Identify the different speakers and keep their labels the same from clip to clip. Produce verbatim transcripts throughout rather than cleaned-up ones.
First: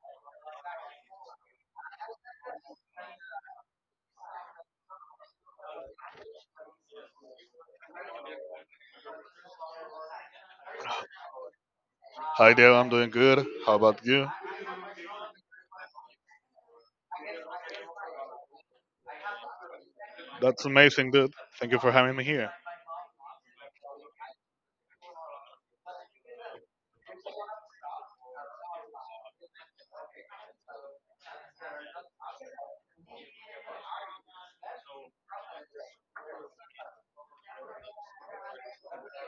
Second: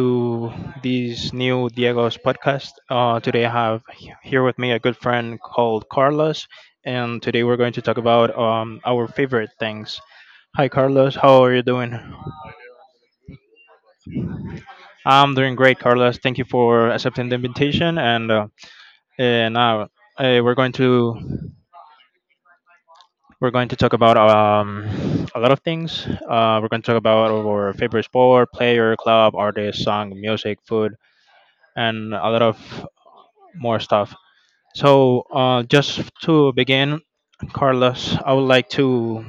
Speaker 1: to this new Diego's podcast. Uh, today, I have he- here with me a good friend called Carlos, and today we're going to talk about um, our favorite things. Hi, Carlos. How are you doing?
Speaker 2: Hi there, I'm doing good. How about you?
Speaker 1: I'm doing great, Carlos. Thank you for accepting the invitation, and uh, eh, now uh, we're
Speaker 2: That's
Speaker 1: going
Speaker 2: amazing, dude.
Speaker 1: to
Speaker 2: Thank you for having me here.
Speaker 1: we're going to talk about um, a lot of things. Uh, we're going to talk about our favorite sport, player, club, artist, song, music, food, and a lot of more stuff. So, uh, just to begin, Carlos, I would like to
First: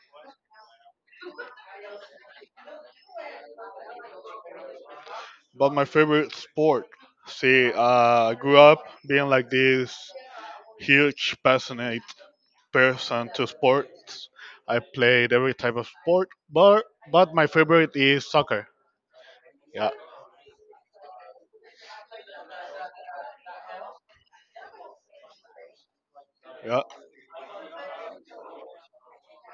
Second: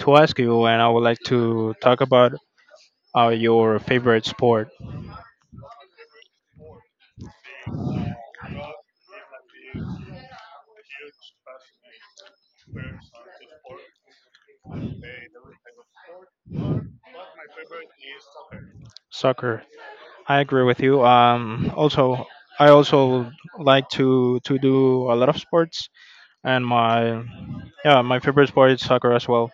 Speaker 1: to ask you, and I would like to talk about uh, your favorite sport,
Speaker 2: But my favorite sport. See, uh, I grew up being like this huge, passionate person to sports. I played every type of sport, but but my favorite is soccer.
Speaker 1: soccer.
Speaker 2: Yeah,
Speaker 1: I agree with you. Um, also, I also like to to do a lot of sports, and
Speaker 2: yeah.
Speaker 1: my yeah, my favorite sport is soccer as well.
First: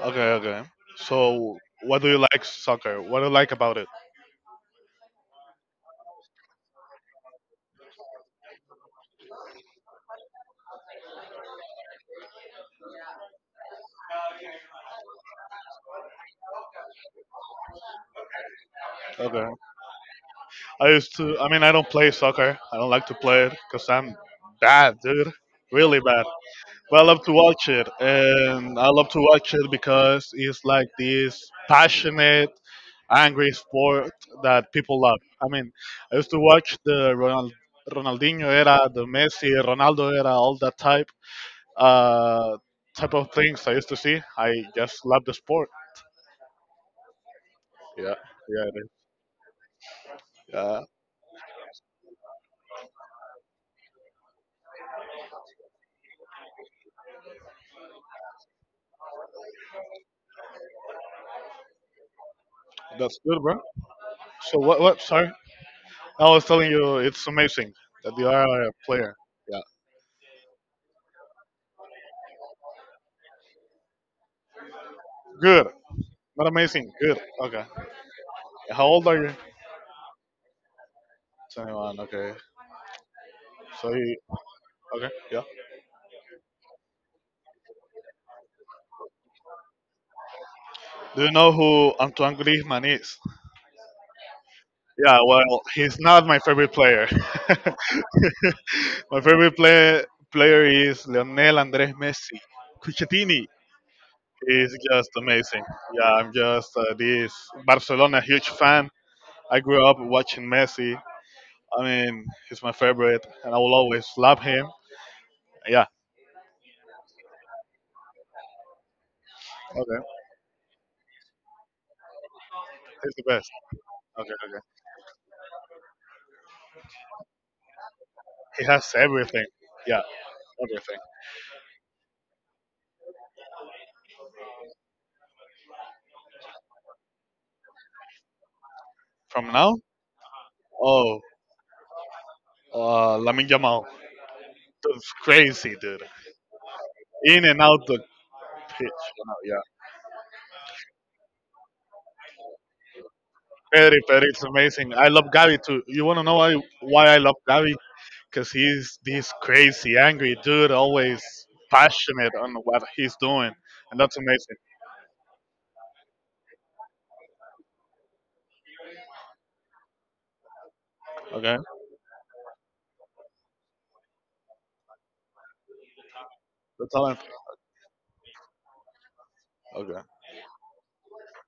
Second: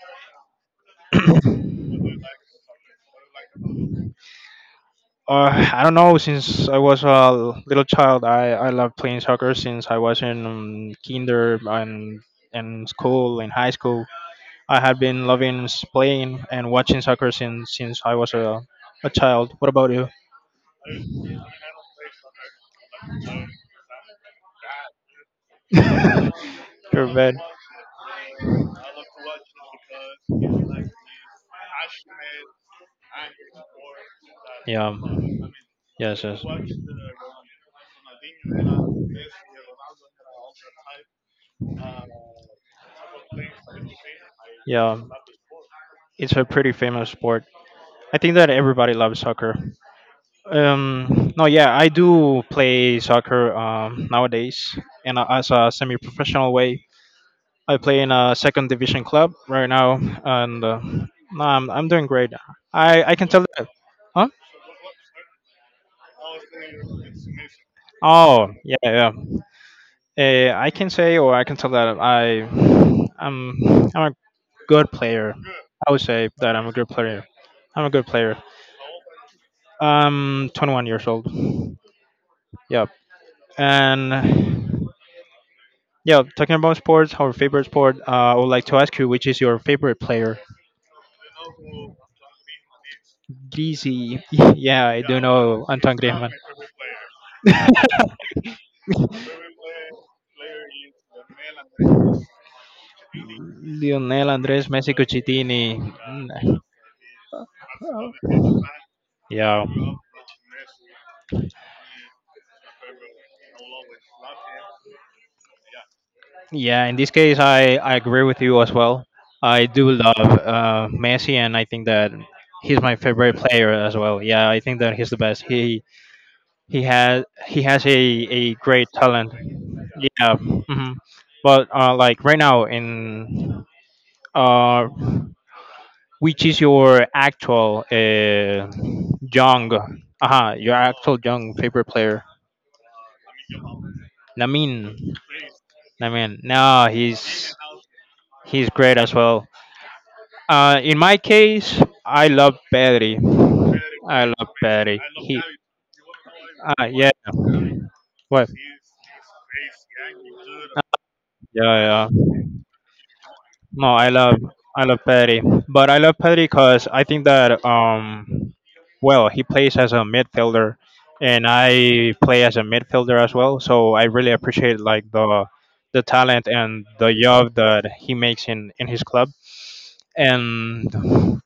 Speaker 2: Okay, okay. So, what do you like soccer? What do you like about it?
Speaker 1: Uh, I don't know. Since I was a little child, I I love playing soccer since I was in um, kinder and in school, in high school I have been loving playing and watching soccer since since I was a, a
Speaker 2: Okay.
Speaker 1: child. What about you?
Speaker 2: I used to. I mean, I don't play soccer. I don't like to play it because I'm bad, dude. Really bad. But I
Speaker 1: You're
Speaker 2: love to
Speaker 1: bad.
Speaker 2: watch it, and I love to watch it because it's like this passionate, angry sport that
Speaker 1: Yeah.
Speaker 2: people love. I mean, I
Speaker 1: Yes.
Speaker 2: used to
Speaker 1: Yes.
Speaker 2: watch the Ronald, Ronaldinho era, the Messi, Ronaldo era, all that type, uh, type of things I used to see. I
Speaker 1: Yeah.
Speaker 2: just love the sport.
Speaker 1: It's a pretty famous sport.
Speaker 2: Yeah,
Speaker 1: I think that
Speaker 2: yeah, it is.
Speaker 1: everybody loves soccer.
Speaker 2: Yeah.
Speaker 1: Um, no, Yeah, I do play soccer um, nowadays, and uh, as a semi-professional way. I play in a second division club right now, and uh, no, I'm I'm doing great. I I
Speaker 2: That's
Speaker 1: can
Speaker 2: good,
Speaker 1: tell
Speaker 2: bro.
Speaker 1: that. Huh?
Speaker 2: So what? What? Sorry. I was telling you, it's amazing that you
Speaker 1: Oh,
Speaker 2: are a
Speaker 1: yeah, yeah.
Speaker 2: player. Yeah.
Speaker 1: Uh, I can say or I can tell that I I'm I'm a good player.
Speaker 2: Good.
Speaker 1: I would say
Speaker 2: Not
Speaker 1: that I'm a good
Speaker 2: amazing. Good.
Speaker 1: player.
Speaker 2: Okay.
Speaker 1: I'm a good player.
Speaker 2: How old are you?
Speaker 1: I'm twenty-one years old.
Speaker 2: twenty-one. Okay.
Speaker 1: Yep.
Speaker 2: So
Speaker 1: And
Speaker 2: you. Okay. Yeah.
Speaker 1: yeah, Talking about sports, our favorite sport. Uh, I would like to ask you, which is your favorite player?
Speaker 2: Do you know who Antoine Griezmann is?
Speaker 1: Greasy. Yeah, I
Speaker 2: Yeah.
Speaker 1: do
Speaker 2: Well,
Speaker 1: know
Speaker 2: he's
Speaker 1: Anton
Speaker 2: not
Speaker 1: Griezmann.
Speaker 2: my favorite player. My favorite play, player is Lionel Andres Messi. Cucchettini
Speaker 1: Lionel Andres
Speaker 2: is
Speaker 1: Messi
Speaker 2: just
Speaker 1: Cucitini.
Speaker 2: amazing. Yeah. I'm
Speaker 1: Mm,
Speaker 2: just uh, this Barcelona huge fan. I
Speaker 1: yeah.
Speaker 2: grew up watching Messi. I mean, he's my favorite, and I will always love him. Yeah.
Speaker 1: Yeah, in this case, I, I agree with you as well. I do
Speaker 2: Okay.
Speaker 1: love uh, Messi, and I think that he's my
Speaker 2: He's the
Speaker 1: favorite
Speaker 2: best.
Speaker 1: player as well.
Speaker 2: Okay.
Speaker 1: Yeah, I
Speaker 2: Okay.
Speaker 1: think that he's the best. He he has he has a, a
Speaker 2: He
Speaker 1: great
Speaker 2: has
Speaker 1: talent.
Speaker 2: everything. Yeah.
Speaker 1: Yeah, hmm,
Speaker 2: Everything.
Speaker 1: but uh, like right now in uh, which is your actual uh,
Speaker 2: From
Speaker 1: young
Speaker 2: now,
Speaker 1: uh your actual
Speaker 2: oh,
Speaker 1: young favorite player?
Speaker 2: uh, Lamin Jamal.
Speaker 1: Lamin,
Speaker 2: That's crazy, dude.
Speaker 1: Lamin. No,
Speaker 2: In
Speaker 1: he's
Speaker 2: and out the
Speaker 1: he's
Speaker 2: pitch.
Speaker 1: great as
Speaker 2: you know,
Speaker 1: well.
Speaker 2: Yeah.
Speaker 1: Uh, in my case, I love Pedri.
Speaker 2: Perry, Perry,
Speaker 1: I
Speaker 2: it's
Speaker 1: love
Speaker 2: amazing.
Speaker 1: Pedri.
Speaker 2: I love
Speaker 1: He,
Speaker 2: Gabby too. You wanna know why?
Speaker 1: uh,
Speaker 2: Why
Speaker 1: yeah.
Speaker 2: I love Gabby? Cause
Speaker 1: What?
Speaker 2: he's this crazy, angry dude, always
Speaker 1: Yeah, yeah.
Speaker 2: passionate on what he's doing,
Speaker 1: No,
Speaker 2: and
Speaker 1: I
Speaker 2: that's
Speaker 1: love
Speaker 2: amazing.
Speaker 1: I love Pedri, but I love Pedri because I think that um, well, he plays as a midfielder, and
Speaker 2: Okay.
Speaker 1: I play as a midfielder as well. So I really appreciate like the the talent and
Speaker 2: The
Speaker 1: the
Speaker 2: talent.
Speaker 1: job that he makes in in his club.
Speaker 2: Okay.
Speaker 1: And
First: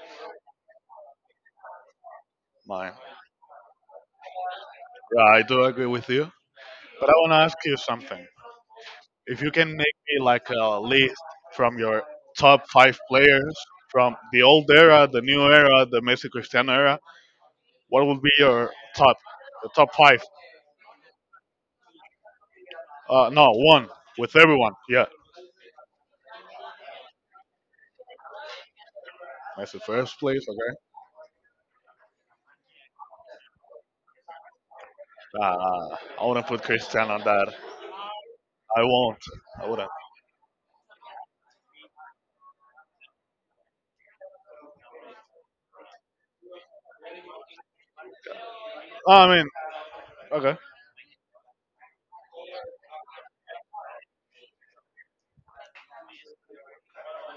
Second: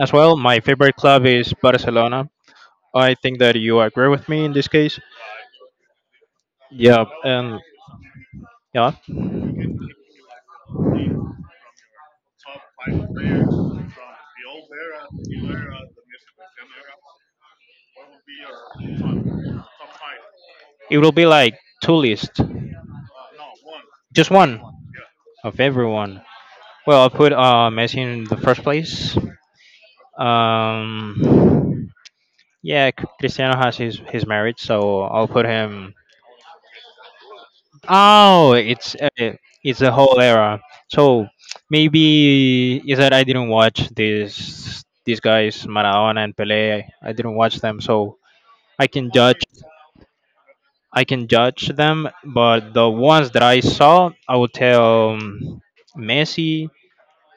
Speaker 1: as well, my favorite club is Barcelona.
Speaker 2: Mine.
Speaker 1: I think that you agree with me in this case.
Speaker 2: Yeah, I do agree with you.
Speaker 1: Yeah,
Speaker 2: But I want to ask
Speaker 1: and
Speaker 2: you something.
Speaker 1: yeah,
Speaker 2: If you can make me like a list from your top five players from the old era, the new era, the Messi Cristiano era, what would be your top, the top five?
Speaker 1: it will be like two lists,
Speaker 2: Uh, no, one
Speaker 1: just
Speaker 2: with
Speaker 1: one
Speaker 2: everyone. Yeah,
Speaker 1: of everyone. Well, I'll put uh, Messi in the first place.
Speaker 2: Messi first place. Okay.
Speaker 1: Um, yeah, C- Cristiano has his, his marriage, so I'll put him.
Speaker 2: Uh, I wouldn't put Cristiano on that.
Speaker 1: Oh,
Speaker 2: I
Speaker 1: it's
Speaker 2: won't.
Speaker 1: uh,
Speaker 2: I
Speaker 1: it's
Speaker 2: wouldn't.
Speaker 1: a whole era. So maybe is that I didn't watch these these guys Maradona and Pele. I didn't watch them, so I can
Speaker 2: No, I
Speaker 1: judge.
Speaker 2: mean, okay.
Speaker 1: I can judge them, but the ones that I saw, I would tell um, Messi,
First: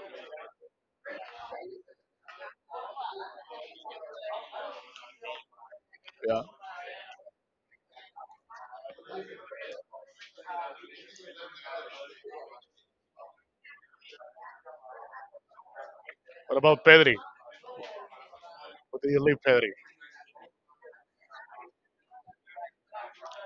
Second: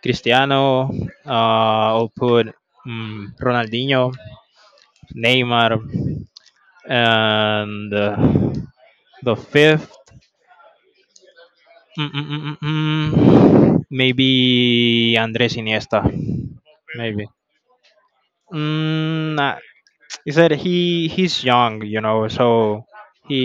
Speaker 1: Cristiano. Uh, I'll put um, Ronaldinho, Neymar,
Speaker 2: Yeah.
Speaker 1: and uh, the fifth. Mm, mm, mm, mm, mm. Maybe Andres Iniesta.
Speaker 2: What about Pedri?
Speaker 1: Maybe.
Speaker 2: What do you
Speaker 1: Mm,
Speaker 2: leave
Speaker 1: nah,
Speaker 2: Pedri?
Speaker 1: he said he he's young, you know. So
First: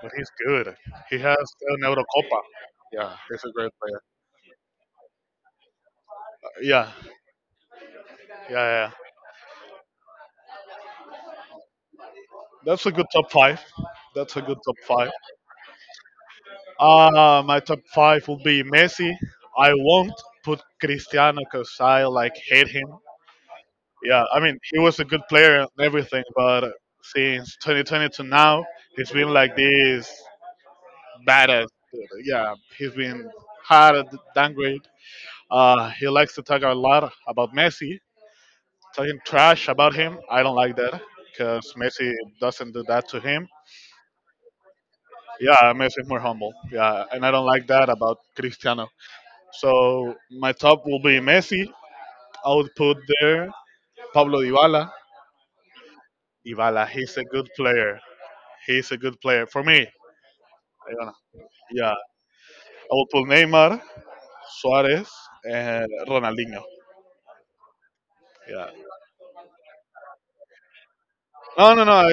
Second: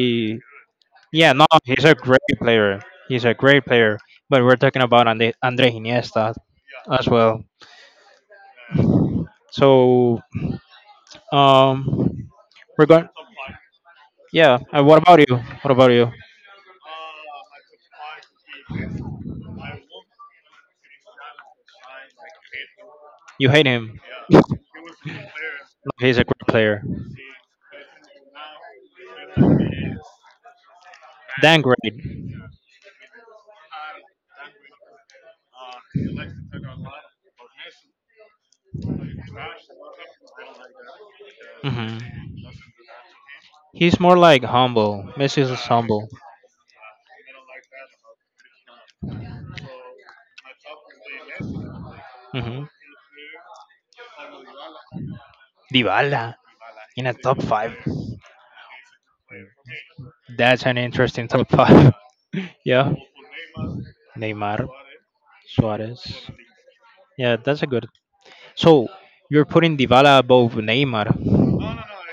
Speaker 2: But he's good. He
Speaker 1: yeah, no,
Speaker 2: has an
Speaker 1: he's a great
Speaker 2: Eurocopa.
Speaker 1: player.
Speaker 2: Yeah,
Speaker 1: He's a
Speaker 2: he's a
Speaker 1: great
Speaker 2: great
Speaker 1: player.
Speaker 2: player.
Speaker 1: But we're talking about Andre Andre Iniesta
Speaker 2: Uh, Yeah,
Speaker 1: as well.
Speaker 2: yeah, yeah. Yeah.
Speaker 1: So um,
Speaker 2: That's
Speaker 1: we're
Speaker 2: a good
Speaker 1: going.
Speaker 2: top five. That's a good
Speaker 1: Yeah.
Speaker 2: top
Speaker 1: And what
Speaker 2: five.
Speaker 1: about you? What about you?
Speaker 2: Uh, my top five will be Messi. I won't put Cristiano because I like hate him.
Speaker 1: You hate him?
Speaker 2: Yeah, I mean he was a good player and
Speaker 1: No, he's
Speaker 2: everything,
Speaker 1: a great
Speaker 2: but
Speaker 1: player.
Speaker 2: since twenty twenty to now, he's been like this
Speaker 1: Then
Speaker 2: badass.
Speaker 1: great.
Speaker 2: Yeah, he's been hard downgrade. Uh, he likes to talk a lot about Messi, talking trash about him. I don't like that because
Speaker 1: Hmm.
Speaker 2: Messi doesn't do that to him.
Speaker 1: He's more like humble. Messi is
Speaker 2: Yeah, Messi is
Speaker 1: humble.
Speaker 2: more humble. Yeah, and I don't like that about Cristiano. So my top will be Messi. I
Speaker 1: Hmm.
Speaker 2: would put there Pablo Dybala.
Speaker 1: Dybala
Speaker 2: Dybala,
Speaker 1: in a
Speaker 2: he's a
Speaker 1: top
Speaker 2: good
Speaker 1: five.
Speaker 2: player. He's a good player for me.
Speaker 1: That's an
Speaker 2: I don't know.
Speaker 1: interesting top
Speaker 2: Yeah,
Speaker 1: five.
Speaker 2: I
Speaker 1: Yeah.
Speaker 2: would put Neymar,
Speaker 1: Neymar,
Speaker 2: Suarez, and
Speaker 1: Suarez.
Speaker 2: Ronaldinho.
Speaker 1: Yeah, that's a good.
Speaker 2: Yeah.
Speaker 1: So you're putting Dybala above Neymar.
Speaker 2: No, no, no. I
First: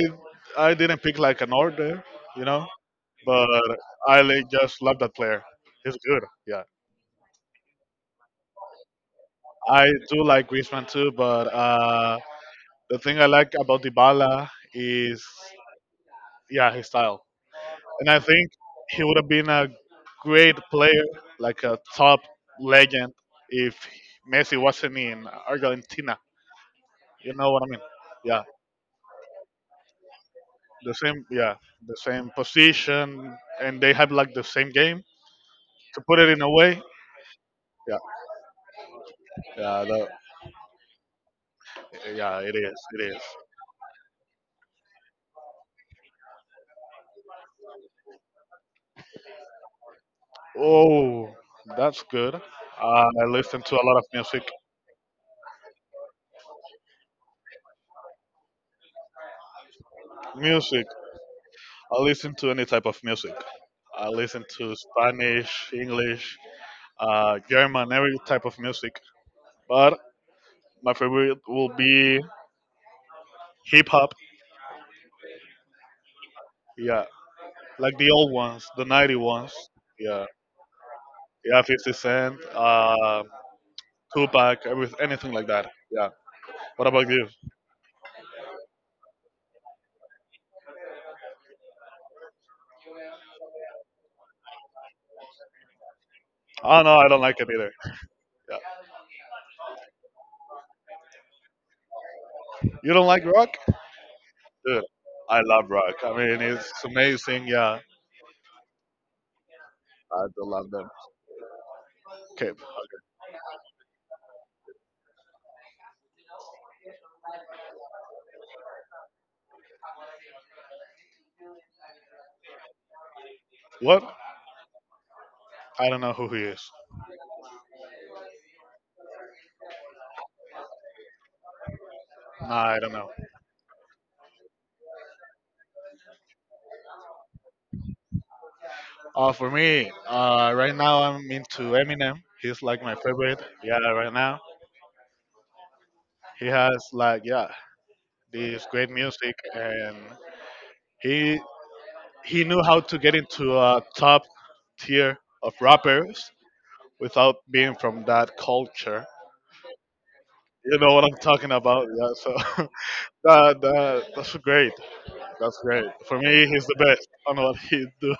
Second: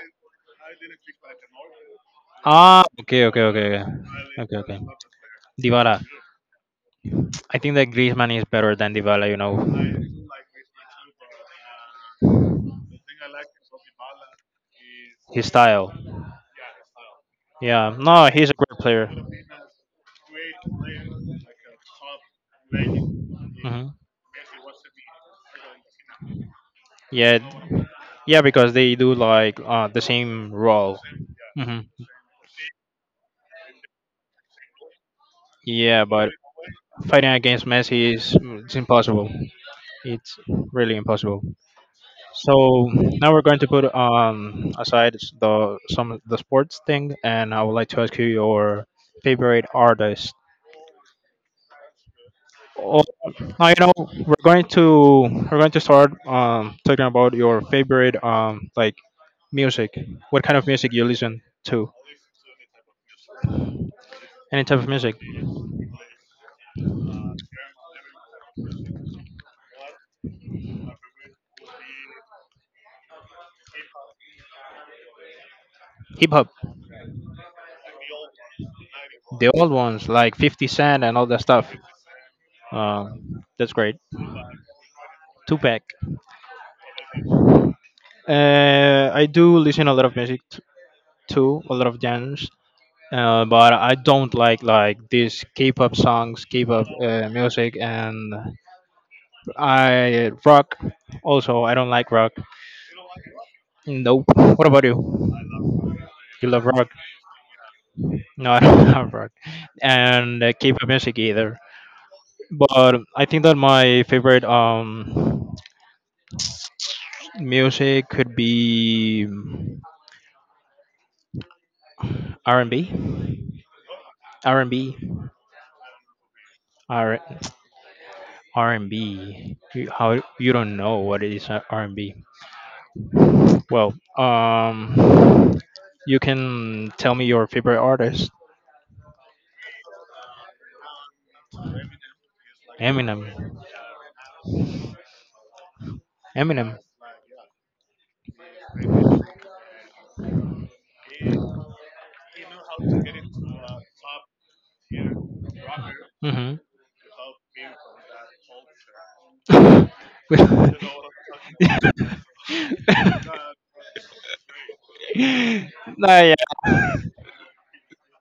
Speaker 2: I didn't pick like an order, you know.
Speaker 1: Ah, okay, okay,
Speaker 2: But
Speaker 1: okay,
Speaker 2: I
Speaker 1: okay,
Speaker 2: like,
Speaker 1: okay, okay.
Speaker 2: just love that player.
Speaker 1: Dybala.
Speaker 2: He's good. Yeah.
Speaker 1: I think that Griezmann is better than Dybala. You know,
Speaker 2: I do like Griezmann too, but uh, the thing I like about Dybala is
Speaker 1: his style.
Speaker 2: yeah, his style.
Speaker 1: Yeah.
Speaker 2: And I
Speaker 1: No,
Speaker 2: think
Speaker 1: he's a great
Speaker 2: he
Speaker 1: player.
Speaker 2: would have been a great player, like a top legend, if
Speaker 1: Hmm.
Speaker 2: Messi wasn't in Argentina. You
Speaker 1: Yeah,
Speaker 2: know what I mean?
Speaker 1: d- yeah,
Speaker 2: Yeah,
Speaker 1: because they do like uh, the same
Speaker 2: the
Speaker 1: role.
Speaker 2: same. Yeah,
Speaker 1: Hmm.
Speaker 2: the same position, and they have like the same game. To
Speaker 1: Yeah,
Speaker 2: put it
Speaker 1: but
Speaker 2: in a way,
Speaker 1: fighting against
Speaker 2: yeah,
Speaker 1: Messi is mm, it's impossible.
Speaker 2: yeah, that,
Speaker 1: It's really impossible.
Speaker 2: yeah.
Speaker 1: So
Speaker 2: It is. It is.
Speaker 1: now we're going to put um aside s- the some the sports thing, and I would like to ask you your favorite artist.
Speaker 2: Oh, that's good. Uh,
Speaker 1: Oh,
Speaker 2: I listen
Speaker 1: now you
Speaker 2: to a
Speaker 1: know
Speaker 2: lot of
Speaker 1: we're
Speaker 2: music.
Speaker 1: going to we're going to start um talking about your favorite um like music. What kind of
Speaker 2: Music.
Speaker 1: music you listen to?
Speaker 2: I listen to any type of music. I listen
Speaker 1: Any
Speaker 2: to
Speaker 1: type of music?
Speaker 2: Spanish, English, uh, German, every type of music. But my favorite will be hip hop.
Speaker 1: Hip hop.
Speaker 2: Yeah, like the old ones, the ninety
Speaker 1: The
Speaker 2: ones.
Speaker 1: old ones,
Speaker 2: Yeah,
Speaker 1: like fifty Cent and all that
Speaker 2: yeah,
Speaker 1: stuff.
Speaker 2: 50 Cent, uh,
Speaker 1: Um, that's great.
Speaker 2: Tupac, every, anything like that.
Speaker 1: Tupac.
Speaker 2: Yeah. What about you?
Speaker 1: Uh, I do listen a lot of music t- too, a lot of genres. Uh, but I don't like like these K-pop songs,
Speaker 2: Oh
Speaker 1: K-pop
Speaker 2: no, I don't
Speaker 1: uh,
Speaker 2: like it either.
Speaker 1: music, and
Speaker 2: Yeah.
Speaker 1: I rock. Also, I don't like rock.
Speaker 2: You don't like rock,
Speaker 1: Nope. What
Speaker 2: dude?
Speaker 1: about
Speaker 2: I
Speaker 1: you?
Speaker 2: love rock. I mean,
Speaker 1: You love
Speaker 2: it's
Speaker 1: rock?
Speaker 2: amazing. Yeah,
Speaker 1: No, I don't love rock,
Speaker 2: I do
Speaker 1: and uh,
Speaker 2: love them.
Speaker 1: K-pop music either.
Speaker 2: Okay,
Speaker 1: But I think that my favorite um music could be. R and B, R and B
Speaker 2: what?
Speaker 1: R and B,
Speaker 2: I don't know who he is.
Speaker 1: R and B, R R and b You, how you don't know what it is uh, R and B?
Speaker 2: Nah, I don't know.
Speaker 1: Well, um, you can tell me your favorite artist,
Speaker 2: Uh, for me, uh, right now I'm into Eminem. He's like my
Speaker 1: Eminem.
Speaker 2: favorite. Yeah, right now. He
Speaker 1: Eminem.
Speaker 2: has like, yeah, this great music, and he he knew how to get into a top tier of rappers
Speaker 1: Mm-hmm.
Speaker 2: without being from that culture. You know what I'm talking about? Yeah, so that, that that's great that's great for
Speaker 1: nah,
Speaker 2: me. He's the best on what he do.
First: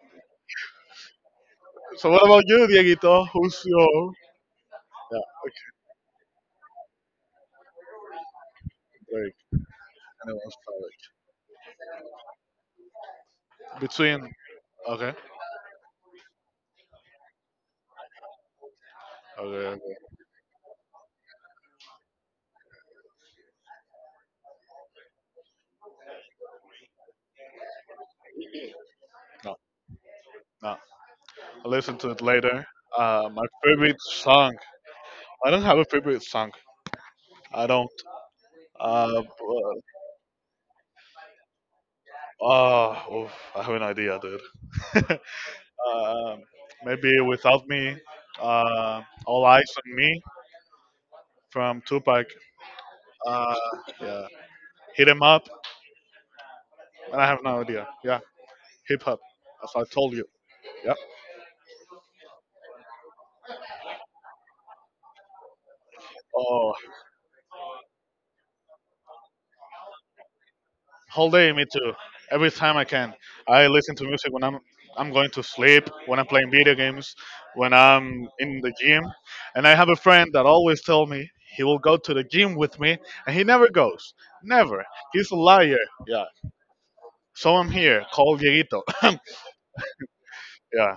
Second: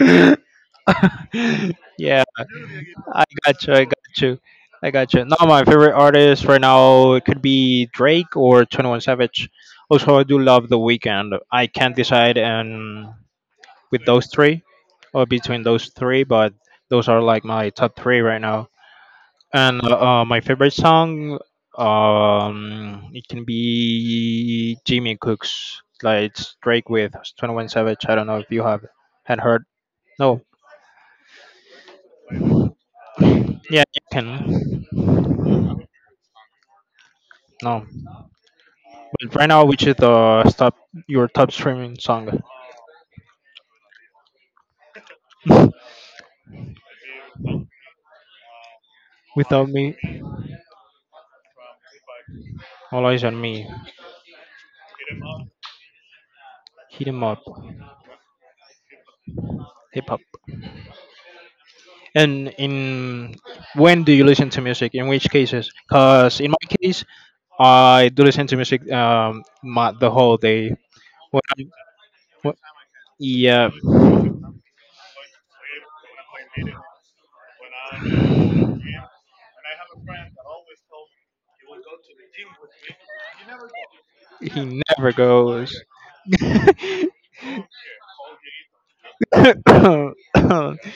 Speaker 1: yeah.
Speaker 2: So what
Speaker 1: Yeah,
Speaker 2: about you,
Speaker 1: I
Speaker 2: Dieguito? Who's
Speaker 1: got you. I
Speaker 2: your
Speaker 1: got you. I got you. Now
Speaker 2: yeah,
Speaker 1: my favorite artist right now it could be Drake or Twenty One
Speaker 2: great.
Speaker 1: Savage. Also, I do
Speaker 2: Anyone's
Speaker 1: love The
Speaker 2: favorite
Speaker 1: Weekend. I can't decide, and with those
Speaker 2: between.
Speaker 1: three,
Speaker 2: Okay,
Speaker 1: or between those three, but those are like my top three right now.
Speaker 2: okay,
Speaker 1: And
Speaker 2: okay.
Speaker 1: uh, uh, My favorite song, um, it can be Jimmy Cook's, like it's Drake with Twenty One Savage. I don't know if you have had heard. No.
Speaker 2: No, I'll listen to it later. Uh, my
Speaker 1: Yeah,
Speaker 2: favorite
Speaker 1: you can.
Speaker 2: song. I don't have a favorite song. I
Speaker 1: No.
Speaker 2: don't. Uh,
Speaker 1: But right now, which is the stop your top streaming song?
Speaker 2: uh, uh, I have an idea, dude. uh, maybe without me, uh, all eyes
Speaker 1: Without
Speaker 2: on
Speaker 1: me,
Speaker 2: me from Tupac.
Speaker 1: all eyes on
Speaker 2: Uh,
Speaker 1: me.
Speaker 2: yeah, hit him up.
Speaker 1: Hit
Speaker 2: And
Speaker 1: 'em
Speaker 2: I
Speaker 1: up,
Speaker 2: have no idea. Yeah, hip hop, as I
Speaker 1: hip
Speaker 2: told
Speaker 1: hop.
Speaker 2: you. Yeah.
Speaker 1: And in When do you listen to music? In which cases? Cause in my
Speaker 2: Oh.
Speaker 1: case, I do listen to music um my, the whole day.
Speaker 2: Whole
Speaker 1: When
Speaker 2: day, me
Speaker 1: I'm,
Speaker 2: too. Every
Speaker 1: when,
Speaker 2: time I can, I
Speaker 1: yeah,
Speaker 2: listen to music when I'm I'm going to sleep, when I'm playing video games, when I'm in the gym, and I have a friend that always tell me he will go to the gym with me, and he never goes.
Speaker 1: he
Speaker 2: Never.
Speaker 1: never
Speaker 2: He's a
Speaker 1: goes.
Speaker 2: liar. Yeah. So I'm here. Call Dieguito.
Speaker 1: All.
Speaker 2: Yeah.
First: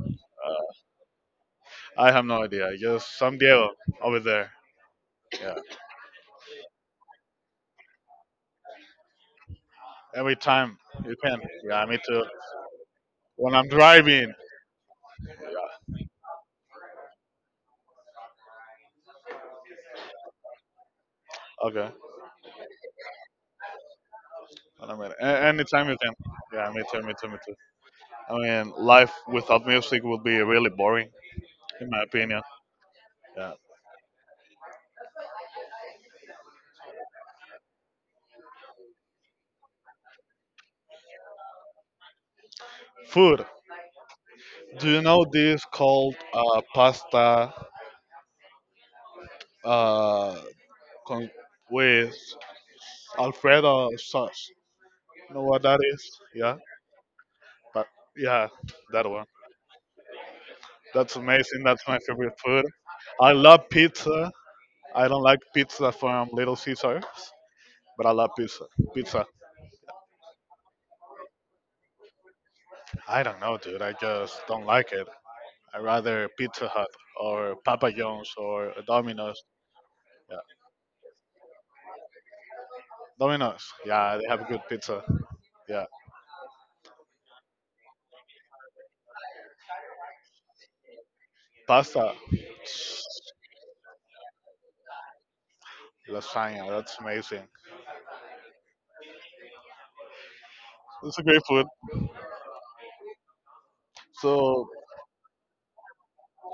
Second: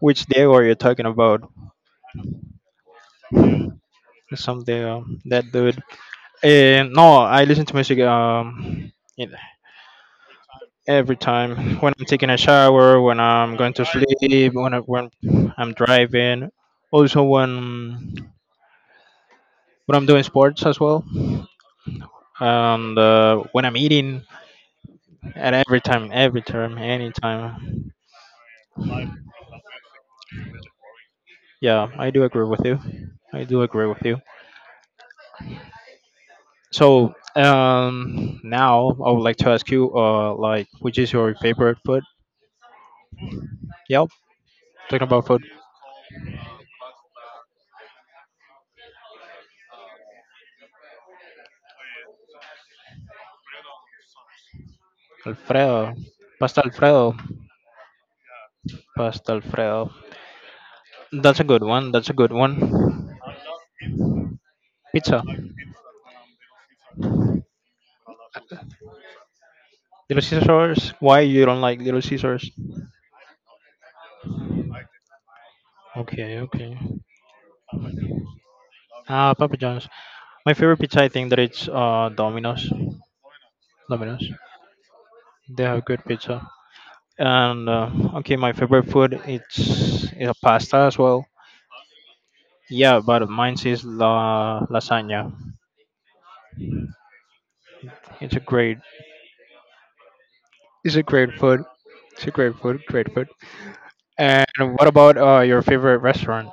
Speaker 1: Which Diego
Speaker 2: Uh,
Speaker 1: are you talking about?
Speaker 2: I have no idea. Just San Diego over there.
Speaker 1: Some Diego, that
Speaker 2: Yeah.
Speaker 1: dude. And no, I listen to music um in-
Speaker 2: Every time
Speaker 1: every
Speaker 2: you can.
Speaker 1: time
Speaker 2: Yeah,
Speaker 1: when
Speaker 2: me
Speaker 1: I'm
Speaker 2: too.
Speaker 1: taking a shower, when I'm
Speaker 2: When I'm
Speaker 1: going to
Speaker 2: driving.
Speaker 1: sleep, when I, when I'm driving, also when when I'm doing sports as well,
Speaker 2: Okay.
Speaker 1: and uh, when I'm eating.
Speaker 2: Wait a minute. A-
Speaker 1: At every
Speaker 2: anytime you
Speaker 1: time,
Speaker 2: can.
Speaker 1: every
Speaker 2: Yeah,
Speaker 1: time,
Speaker 2: me too, me too, me too.
Speaker 1: anytime.
Speaker 2: I mean, life without music would be really boring,
Speaker 1: Yeah,
Speaker 2: in my
Speaker 1: I do
Speaker 2: opinion.
Speaker 1: agree with you. I
Speaker 2: Yeah.
Speaker 1: do agree with you. So um now I would like to ask you uh like which is your favorite food?
Speaker 2: Food.
Speaker 1: Yep.
Speaker 2: Do you
Speaker 1: Talking
Speaker 2: know
Speaker 1: about food,
Speaker 2: this called uh, pasta uh, con- with Alfredo sauce? You know what that
Speaker 1: Alfredo,
Speaker 2: is? Yeah.
Speaker 1: pasta Alfredo,
Speaker 2: But yeah, that one.
Speaker 1: pasta Alfredo.
Speaker 2: That's
Speaker 1: That's a
Speaker 2: amazing.
Speaker 1: good
Speaker 2: That's
Speaker 1: one.
Speaker 2: my
Speaker 1: That's a
Speaker 2: favorite
Speaker 1: good
Speaker 2: food.
Speaker 1: one.
Speaker 2: I love pizza. I
Speaker 1: Pizza,
Speaker 2: don't like pizza from Little Caesars,
Speaker 1: Little
Speaker 2: but I love pizza. Pizza.
Speaker 1: Caesars. Why you don't like Little Caesars?
Speaker 2: I don't know, dude. I just don't like it. I rather
Speaker 1: Okay,
Speaker 2: Pizza
Speaker 1: okay.
Speaker 2: Hut or Papa John's or
Speaker 1: Ah,
Speaker 2: Domino's.
Speaker 1: Papa John's.
Speaker 2: Yeah,
Speaker 1: My favorite pizza, I think that it's uh Domino's.
Speaker 2: Domino's. Yeah, they
Speaker 1: Domino's.
Speaker 2: have good pizza.
Speaker 1: They
Speaker 2: Yeah,
Speaker 1: have good pizza. And uh, okay, my favorite food it's is a pasta as well.
Speaker 2: pasta,
Speaker 1: Yeah, but mine is la lasagna.
Speaker 2: lasagna. That's amazing.
Speaker 1: It's a great. It's a
Speaker 2: It's a
Speaker 1: great
Speaker 2: great
Speaker 1: food.
Speaker 2: food.
Speaker 1: It's a great food. Great food. And
Speaker 2: So
Speaker 1: what about uh, your favorite restaurant?